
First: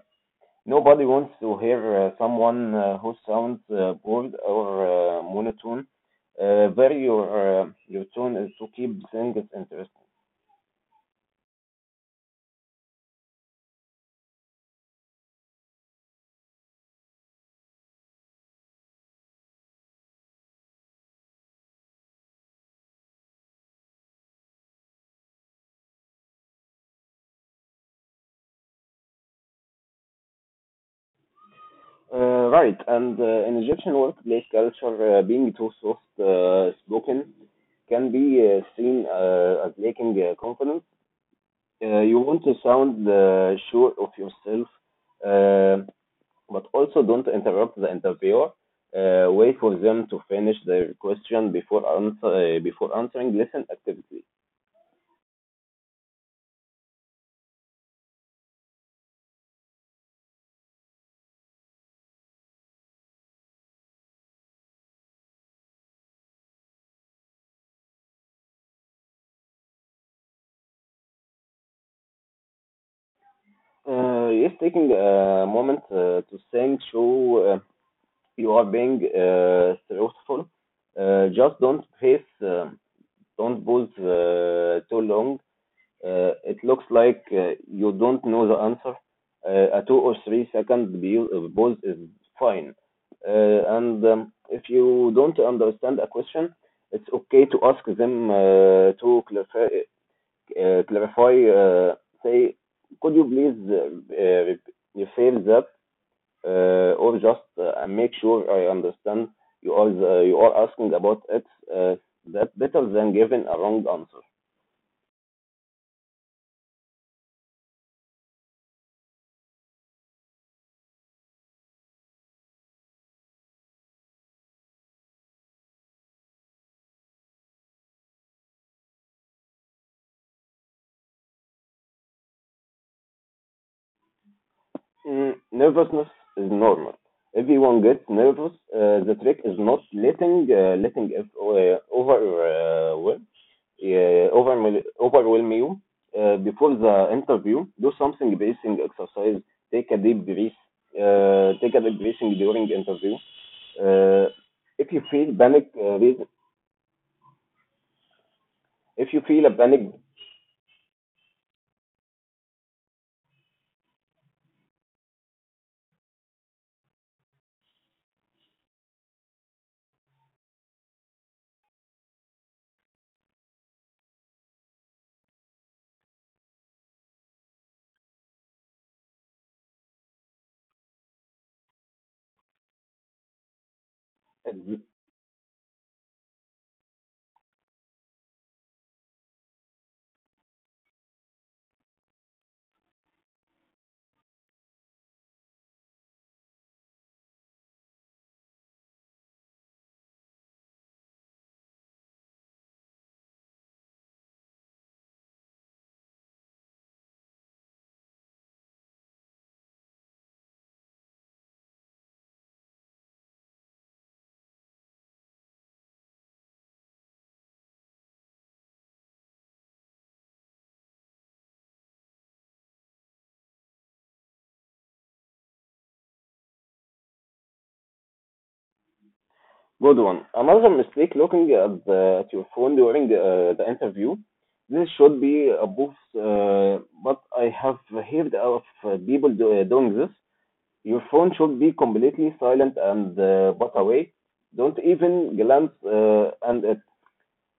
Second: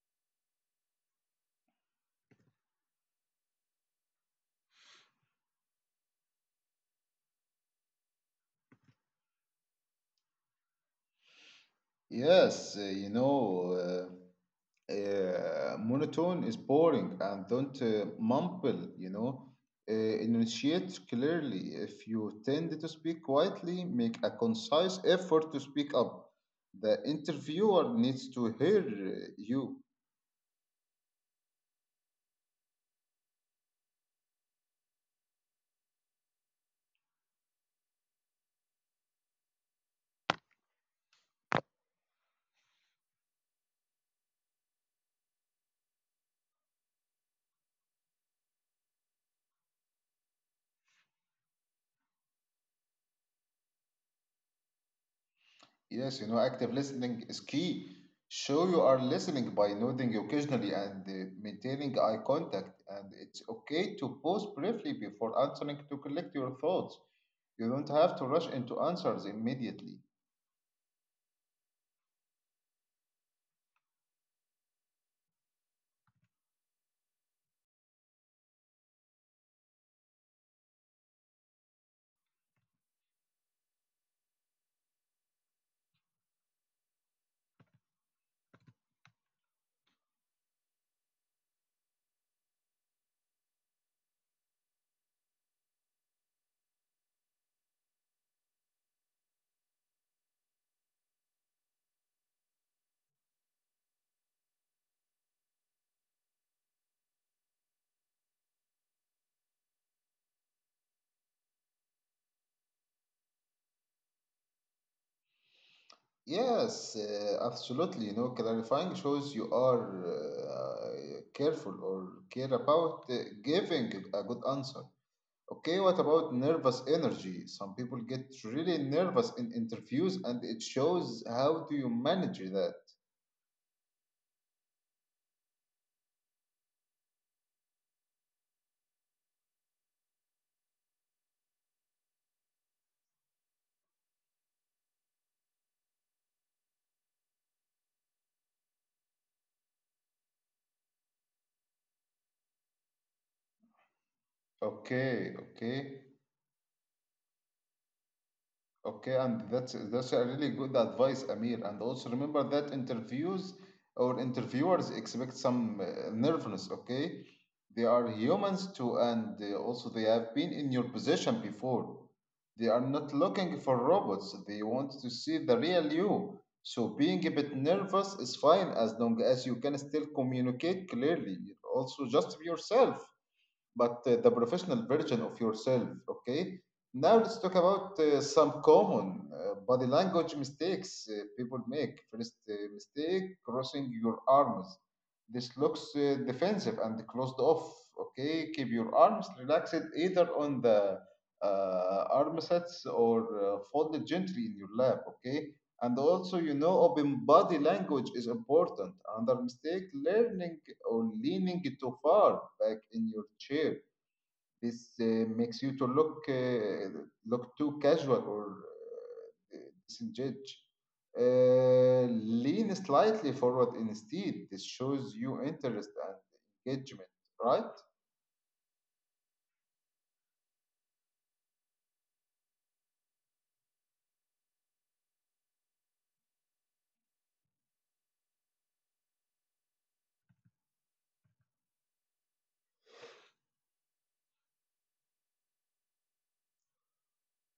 Nobody wants to hear someone who sounds bored or monotone. Vary your tone is to keep things interesting.
Yes, you know. Monotone is boring, and don't mumble, you know. Enunciate clearly. If you tend to speak quietly, make a concise effort to speak up. The interviewer needs to hear you.
Right, and in Egyptian workplace culture, being too soft spoken can be seen as lacking confidence. You want to sound sure of yourself, uh, but also don't interrupt the interviewer. Wait for them to finish their question before answering. Listen actively.
Yes, you know, active listening is key. Show you are listening by nodding occasionally and maintaining eye contact. And it's okay to pause briefly before answering to collect your thoughts. You don't have to rush into answers immediately.
Yes, taking a moment to think through, you are being truthful. Just don't face. Don't pause too long. It looks like you don't know the answer. A two or three second pause is fine. And If you don't understand a question, it's okay to ask them to clarify. Say, could you please refer that, or just make sure I understand you are asking about it. Uh, that's better than giving a wrong answer.
Yes, absolutely. You know, clarifying shows you are careful or care about giving a good answer. Okay, what about nervous energy? Some people get really nervous in interviews, and it shows how do you manage that.
Mm, nervousness is normal. Everyone gets nervous. The trick is not letting it overwhelm you. Before the interview, do something breathing exercise. Take a deep breath. Take a deep breathing during interview. Uh, if you feel
Okay,
panic,
okay.
reason- If
Okay,
you feel a
and
panic.
that's a really good advice, Amir. And also remember that interviews or interviewers expect some nervousness. Okay, they are humans too, and also they have been in your position before. They are not looking for robots. They want to see the real you. So being a bit nervous is fine as long as you can still communicate clearly. Also, just be yourself but the professional version of yourself. Okay. Now let's talk about some common body language mistakes people make. First mistake: crossing your arms. This looks defensive and closed off. Okay, keep your arms relaxed either on the arm sets or folded gently in your lap. Okay, and also you know open body language is important. Another mistake: learning or leaning too far back in your chair. This makes you to look look too casual or uh, disengaged. Uh, Lean slightly forward instead. This shows you interest and engagement, right?
Good one. Another mistake looking at your phone during the interview. This should be a boost, but I have heard of people doing this. Your phone should be completely silent and put away. Don't even glance and it,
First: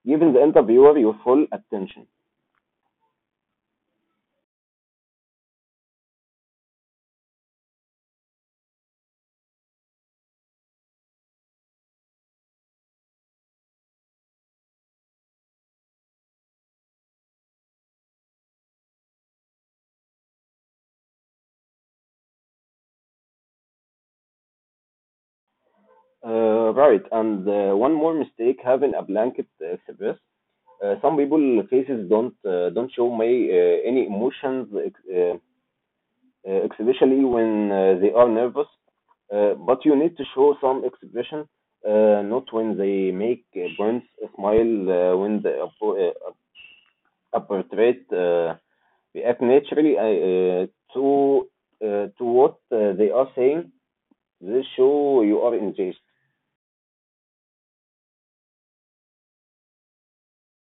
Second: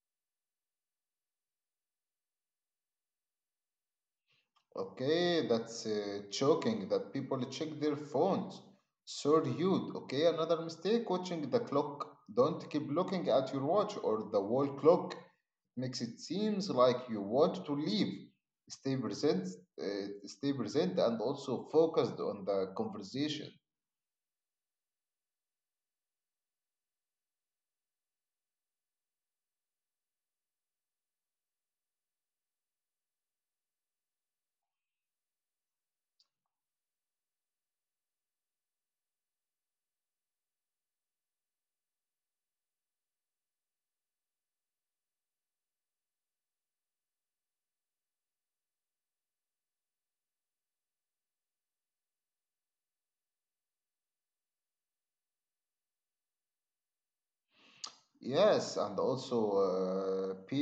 giving the interviewer your full attention.
Okay, that's choking that people check their phones. So rude. Okay, another mistake watching the clock. Don't keep looking at your watch or the wall clock. Makes it seems like you want to leave. Stay present, stay present, and also focused on the conversation.
Right, and one more mistake having a blanket express. Some people faces don't show may any emotions, especially when they are nervous. But you need to show some expression, not when they make burns smile, when they appo- portrait react naturally to to what they are saying. They show you are engaged.
Yes, and also be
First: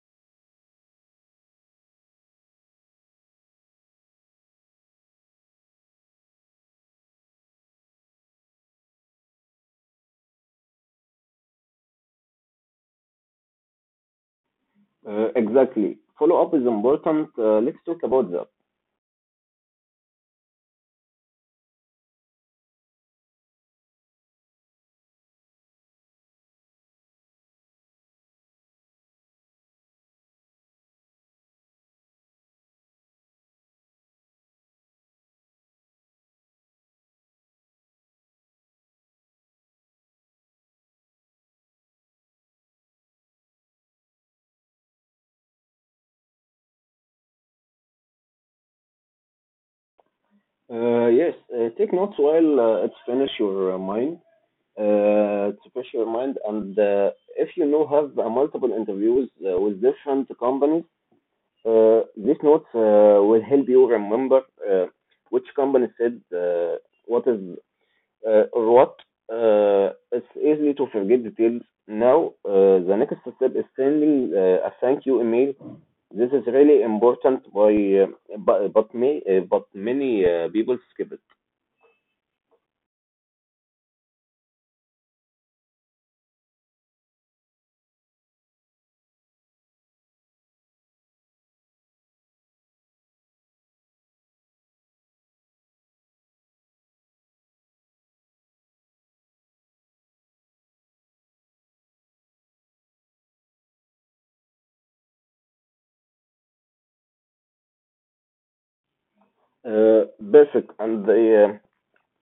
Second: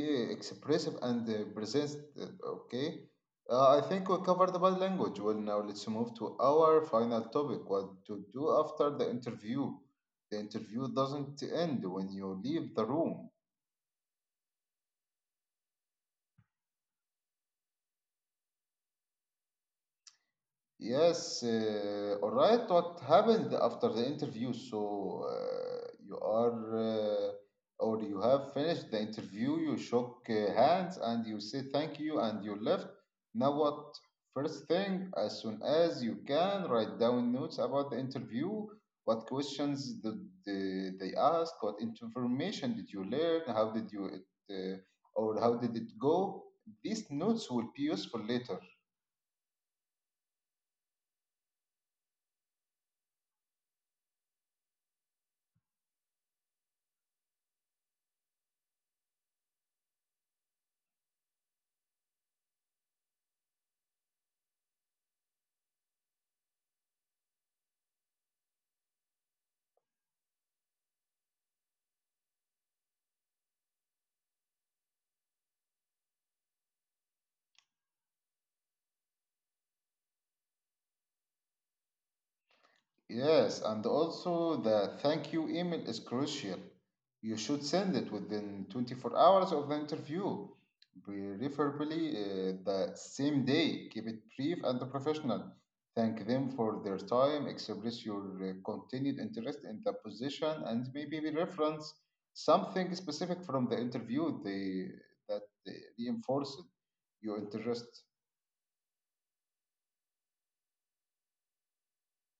expressive and present. Okay, I think we covered about language. Well, now let's move to our final topic: what to do after the interview. The interview doesn't end when you leave the room.
Exactly. Follow up is important. Let's talk about that.
Yes, all right. What happened after the interview? So you or you have finished the interview, you shook hands and you say thank you and you left. Now what? First thing, as soon as you can, write down notes about the interview. What questions did they ask? What information did you learn? How did you it, uh, or how did it go? These notes will be useful later.
Yes, take notes while it's finish your mind, to push your mind. And if you know have multiple interviews with different companies, these notes will help you remember uh, which company said what is or what. It's easy to forget details. Now, the next step is sending a thank you email. This is really important, by, but, may, but many people skip it.
Yes, and also the thank you email is crucial. You should send it within 24 hours of the interview, preferably the same day. Keep it brief and professional. Thank them for their time, express your continued interest in the position, and maybe we reference something specific from the interview that uh, reinforced your interest.
Perfect, and the.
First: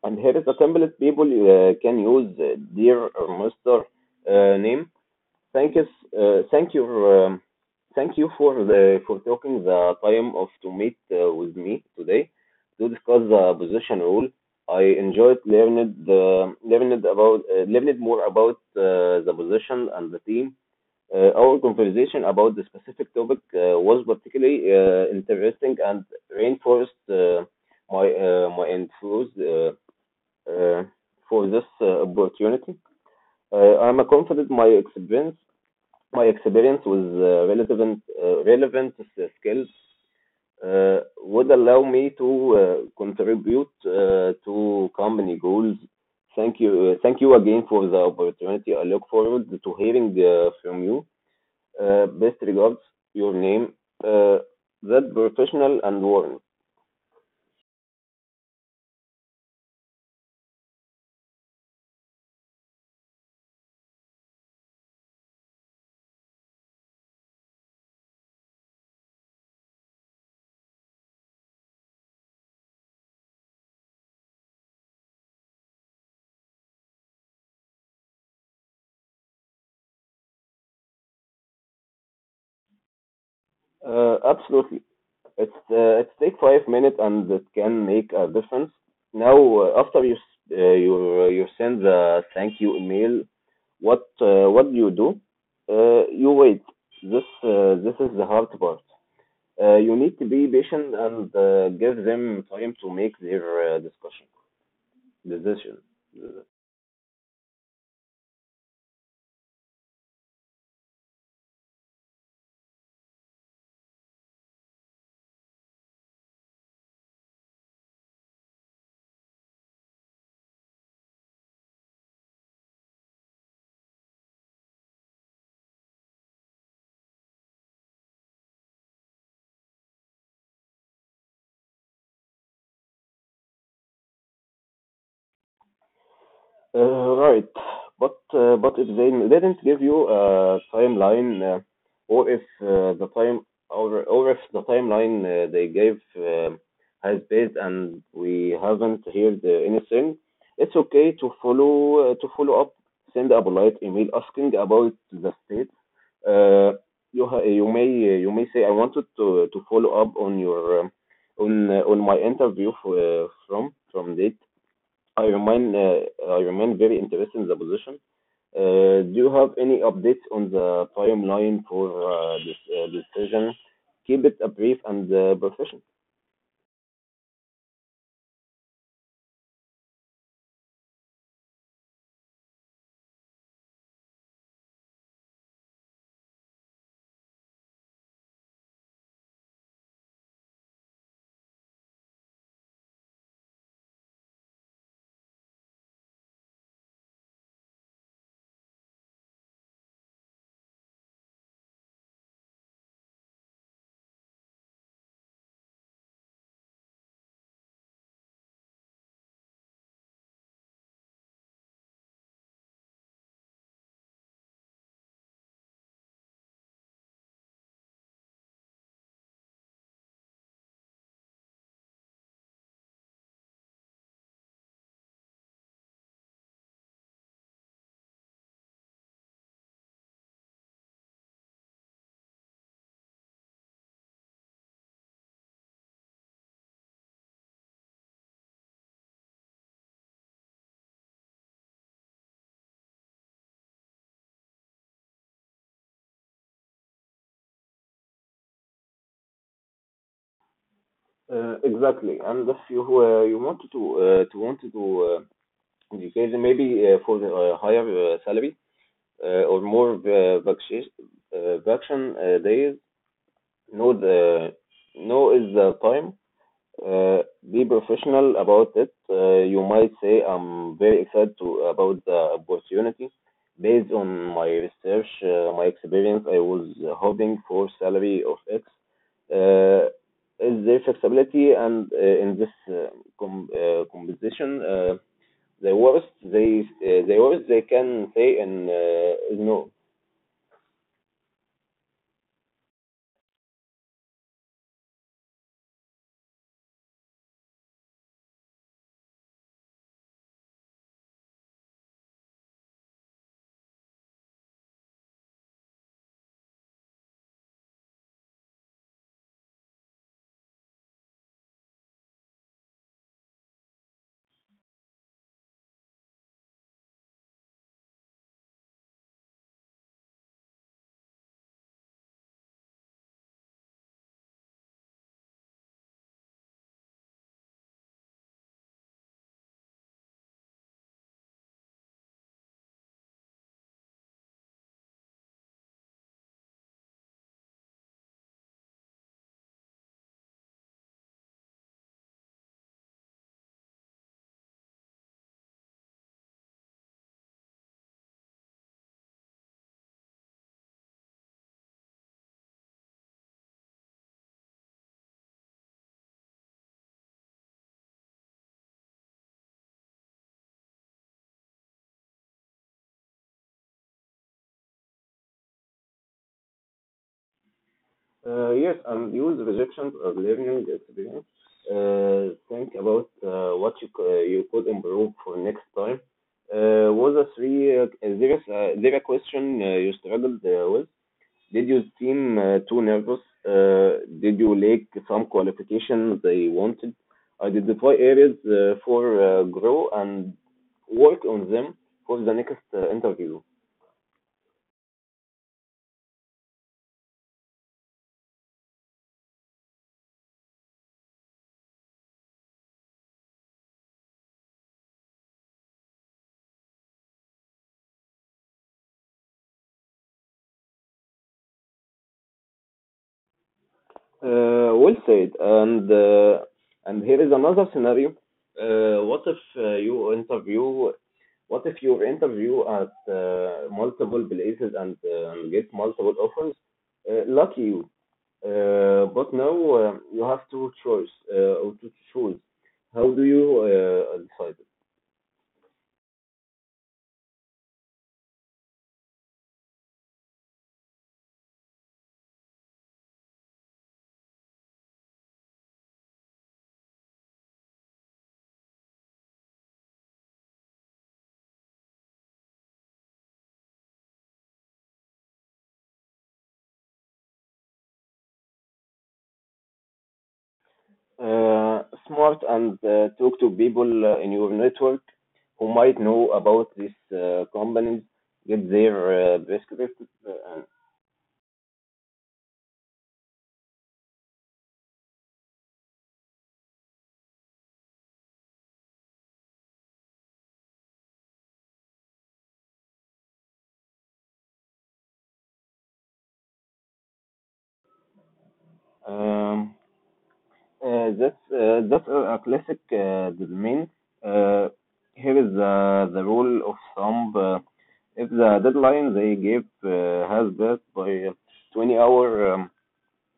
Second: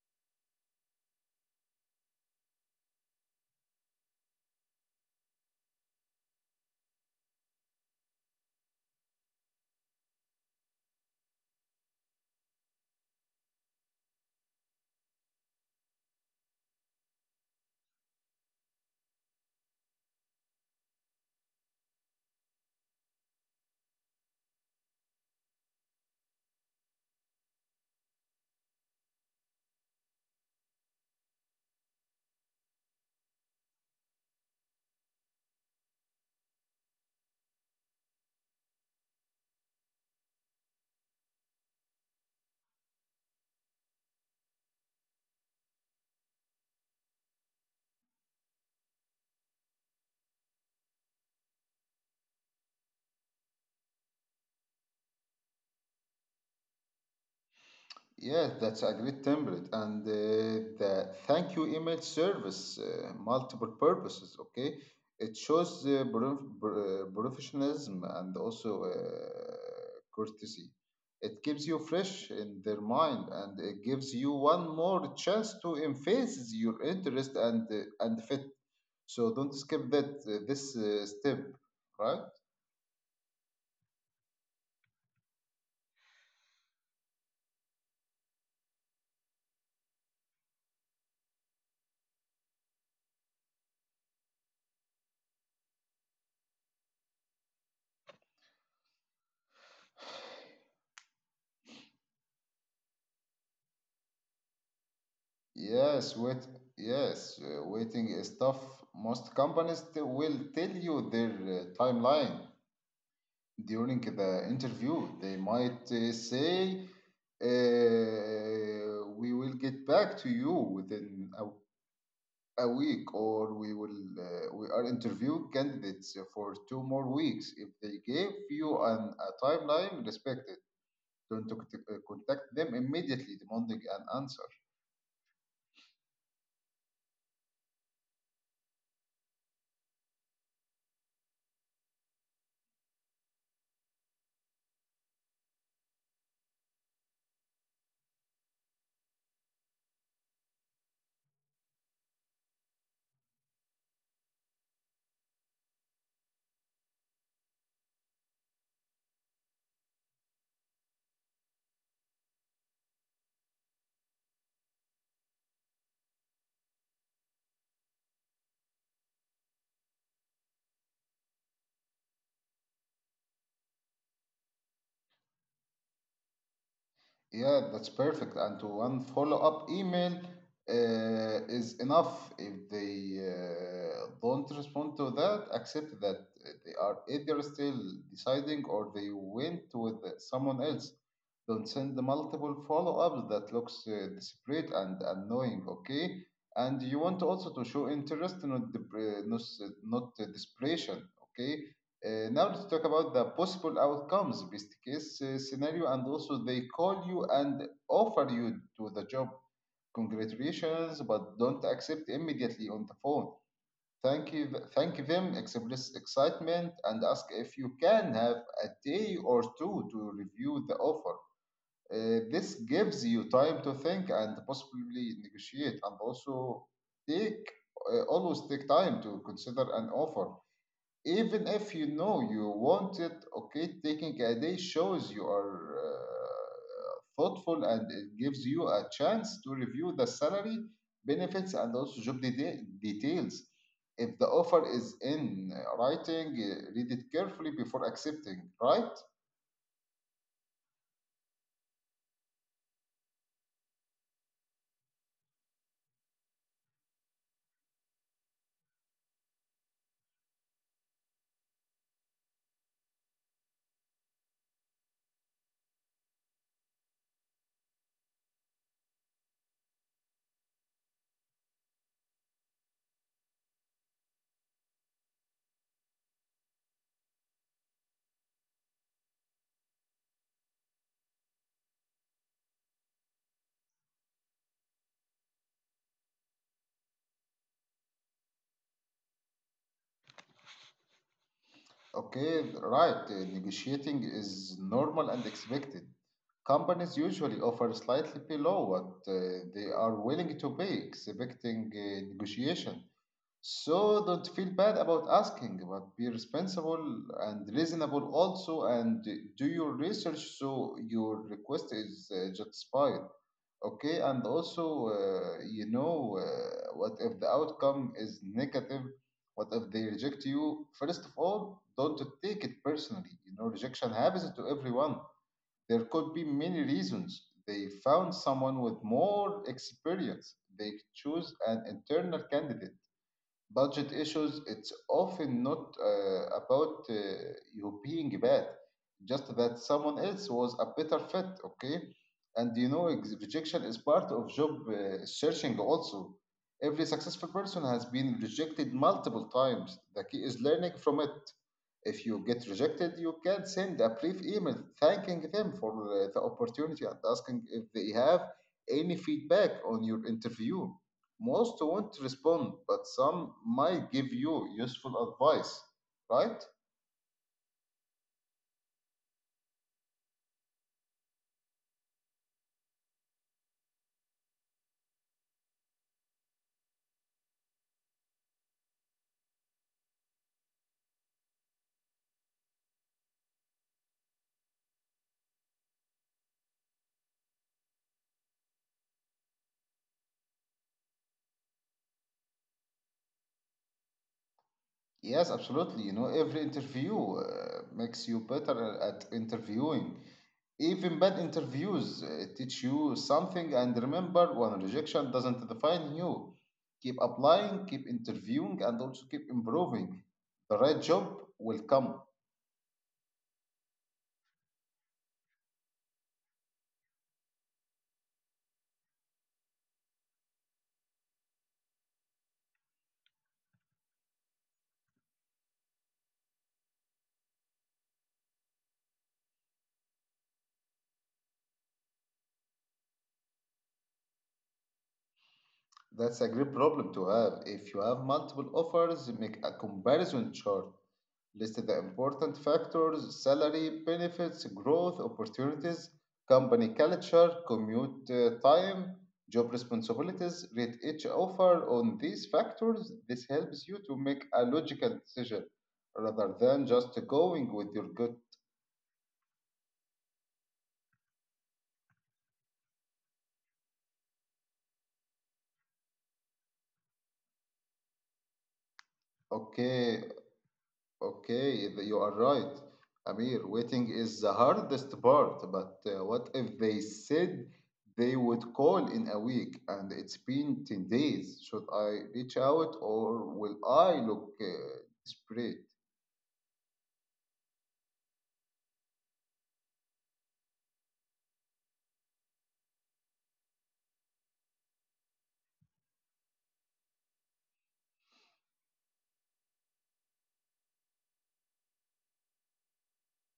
And here is a simplest people can use dear or Mr. Name. Thank you, uh, thank you, um, thank you for the for taking the time of to meet with me today to discuss the position rule. I enjoyed learning more about the position and the team. Our conversation about the specific topic was particularly interesting and reinforced my enthusiasm uh, for this opportunity. I'm confident my experience with relevant skills would allow me to contribute to company goals. Thank you again for the opportunity. I look forward to hearing from you. Best regards, your name. Uh, that professional and warm.
Yes, that's a great template. And the thank you email service, multiple purposes, okay? It shows professionalism and also courtesy. It keeps you fresh in their mind, and it gives you one more chance to emphasize your interest and fit. So don't skip that this step, right?
Absolutely. It take 5 minutes and it can make a difference. Now, you you send the thank you email, what do you do? You wait. This is the hard part. You need to be patient and give them time to make their discussion decision.
Yes, wait. Yes, waiting is tough. Most companies will tell you their timeline during the interview. They might say, "We will get back to you within a week," or "We will we are interviewing candidates for two more weeks." If they gave you a timeline, respect it. Don't contact them immediately, demanding an answer.
Right. But if they didn't give you a timeline, or if uh, the time or if the timeline they gave has been and we haven't heard anything, it's okay to follow up. Send a polite email asking about the state. Uh, you ha- you may you may say I wanted to follow up on your on my interview for, from date I remain very interested in the position. Do you have any updates on the timeline for this decision? Keep it brief and professional.
Yeah, that's perfect. And to one follow-up email is enough. If they don't respond to that, accept that they are either still deciding, or they went with someone else. Don't send the multiple follow-ups. That looks desperate and annoying. Okay, and you want also to show interest, not dep- not, s- not desperation. Okay, now let's talk about the possible outcomes. Best case scenario, and also they call you and offer you to the job. Congratulations, but don't accept immediately on the phone. Thank you, thank them, express excitement, and ask if you can have a day or two to review the offer. Uh, this gives you time to think and possibly negotiate, and also take always take time to consider an offer. Even if you know you want it, okay, taking a day shows you are thoughtful, and it gives you a chance to review the salary, benefits, and also job details. If the offer is in writing, read it carefully before accepting, right?
Exactly. And if you you wanted to wanted to educate maybe for higher salary or more vacation days, no the no is the time. Uh, be professional about it. You might say I'm very excited to, about the opportunity. Based on my research, my experience, I was hoping for salary of X. Uh, is there flexibility and in this composition? The worst they can say in is no.
Okay, right, negotiating is normal and expected. Companies usually offer slightly below what they are willing to pay, expecting negotiation. So don't feel bad about asking, but be responsible and reasonable also, and do your research so your request is justified. Okay, and also, what if the outcome is negative? What if they reject you? First of all, don't take it personally. You know, rejection happens to everyone. There could be many reasons. They found someone with more experience. They choose an internal candidate, budget issues. It's often not about you being bad, just that someone else was a better fit, okay? And you know, rejection is part of job searching also. Every successful person has been rejected multiple times. The key is learning from it. If you get rejected, you can send a brief email thanking them for the opportunity and asking if they have any feedback on your interview. Most won't respond, but some might give you useful advice, right?
Yes, and use rejections or learning experience. Think about what you could improve for next time. Was a three there is there a question you struggled with? Did you seem too nervous? Did you lack some qualifications they wanted? Identify areas for grow and work on them for the next interview.
Yes, absolutely. You know, every interview makes you better at interviewing. Even bad interviews teach you something. And remember, one rejection doesn't define you. Keep applying, keep interviewing, and also keep improving. The right job will come.
Well said. And here is another scenario. Uh, what if uh, you interview? What if you interview at multiple places and get multiple offers? Lucky you. But now you have two choice or to choose. How do you decide?
That's a great problem to have. If you have multiple offers, make a comparison chart. List the important factors: salary, benefits, growth, opportunities, company culture, commute time, job responsibilities. Rate each offer on these factors. This helps you to make a logical decision rather than just going with your gut.
Smart and talk to people in your network who might know about these companies, get their
Okay,
perspective.
Okay, you are right, Amir. Waiting is the hardest part, but what if they said they would call in a week and it's been 10 days? Should I reach out, or will I look desperate?
Um, that's a classic domain. Uh, Here is the rule of thumb. If the deadline they give has passed by 20 hour,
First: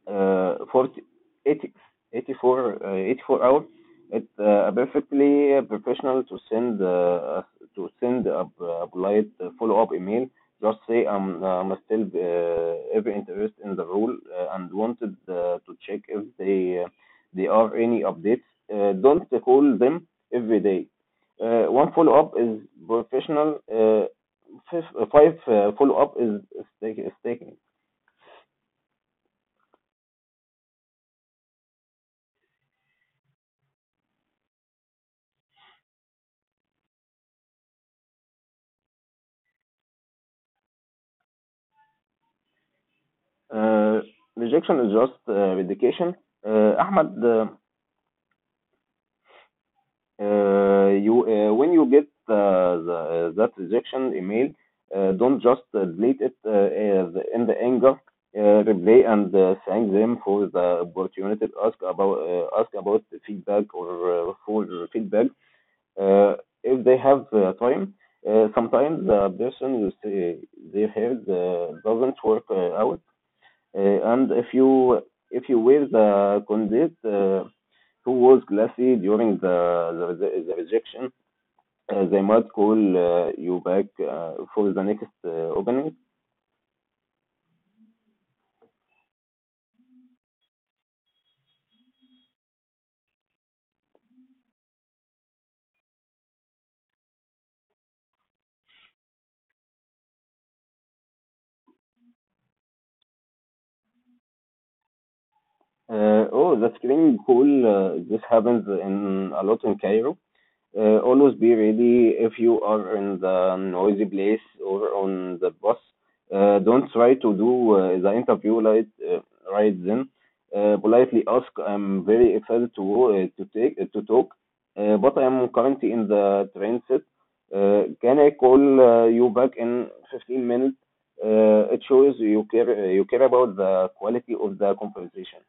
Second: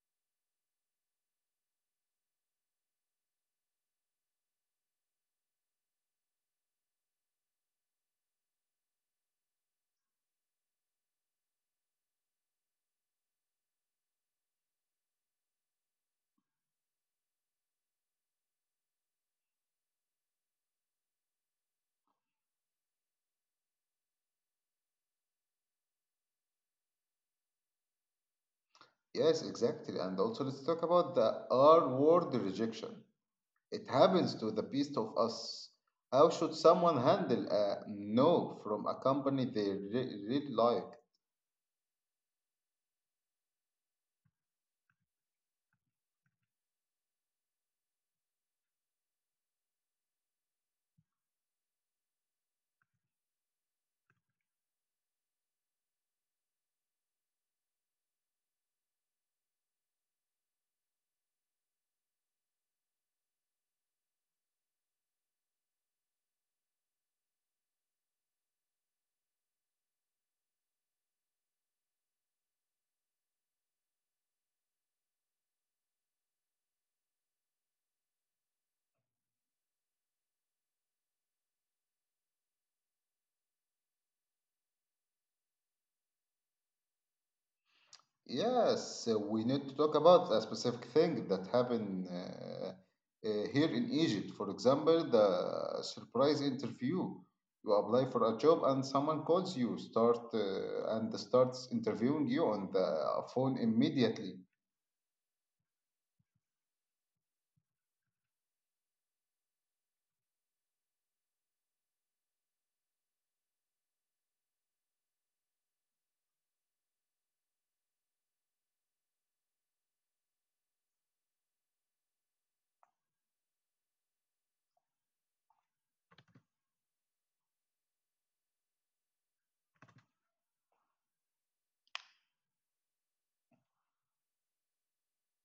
40, eighty, eighty-four, 84 hours. It's perfectly professional to send a polite follow-up email. Just say I'm still every interest in the role and wanted to check if they there are any updates. Don't call them every day. One follow-up is professional. Five, five follow-up is taking.
Yes, exactly. And also, let's talk about the R word: rejection. It happens to the best of us. How should someone handle a no from a company they really like?
Uh, Rejection is just vindication. Ahmad, you when you get that rejection email, don't just delete it as in the anger. Replay and thank them for the opportunity to ask about feedback or for feedback uh, if they have time. Sometimes the person you say they have doesn't work out. And if you wear the condit who was classy during the the rejection, they might call you back for the next opening.
Yes, we need to talk about a specific thing that happened here in Egypt. For example, the surprise interview. You apply for a job and someone calls you, start and starts interviewing you on the phone immediately.
Oh, the screening call. This happens in a lot in Cairo. Always be ready if you are in the noisy place or on the bus. Don't try to do the interview right then. Politely ask, I'm very excited to take to talk, but I'm currently in the transit. Can I call you back in 15 minutes? It shows you care about the quality of the conversation.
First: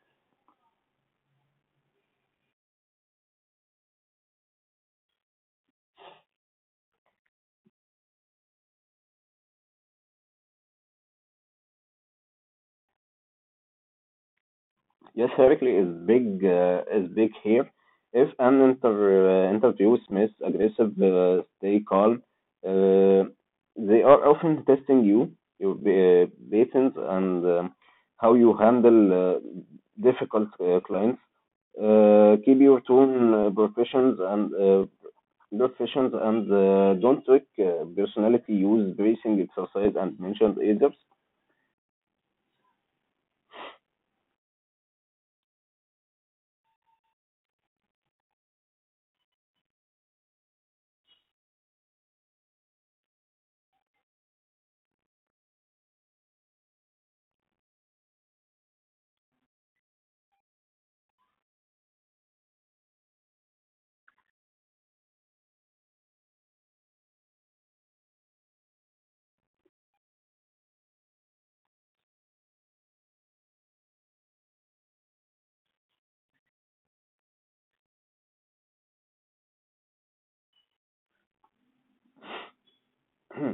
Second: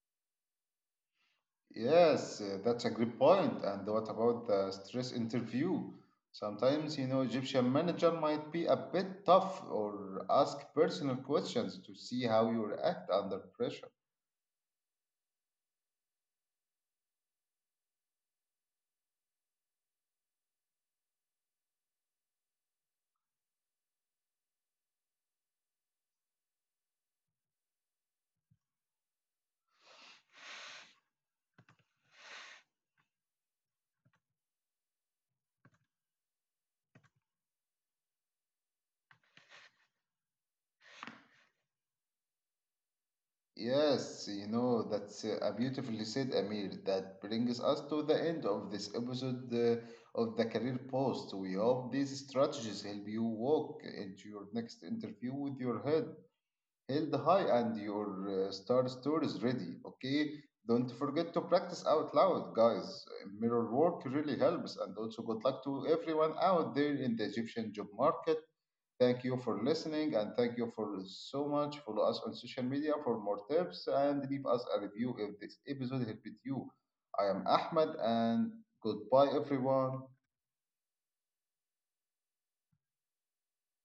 Yes, that's a great point. And what about the stress interview? Sometimes, you know, Egyptian manager might be a bit tough or ask personal questions to see how you react under pressure.
Yes, Heracles is big here. If an interview Smith aggressive, stay calm. Uh, they are often testing you, your patience, and how you handle difficult clients. Keep your tone professions and don't take personality use bracing exercise and mentioned either.
Yes, you know, that's a beautifully said, Amir. That brings us to the end of this episode of the Career Post. We hope these strategies help you walk into your next interview with your head held high and your star stories ready. Okay, don't forget to practice out loud, guys. Mirror work really helps, and also, good luck to everyone out there in the Egyptian job market. Thank you for listening, and thank you for so much. Follow us on social media for more tips, and leave us a review if this episode helped you. I am Ahmed, and goodbye, everyone.
[clears throat]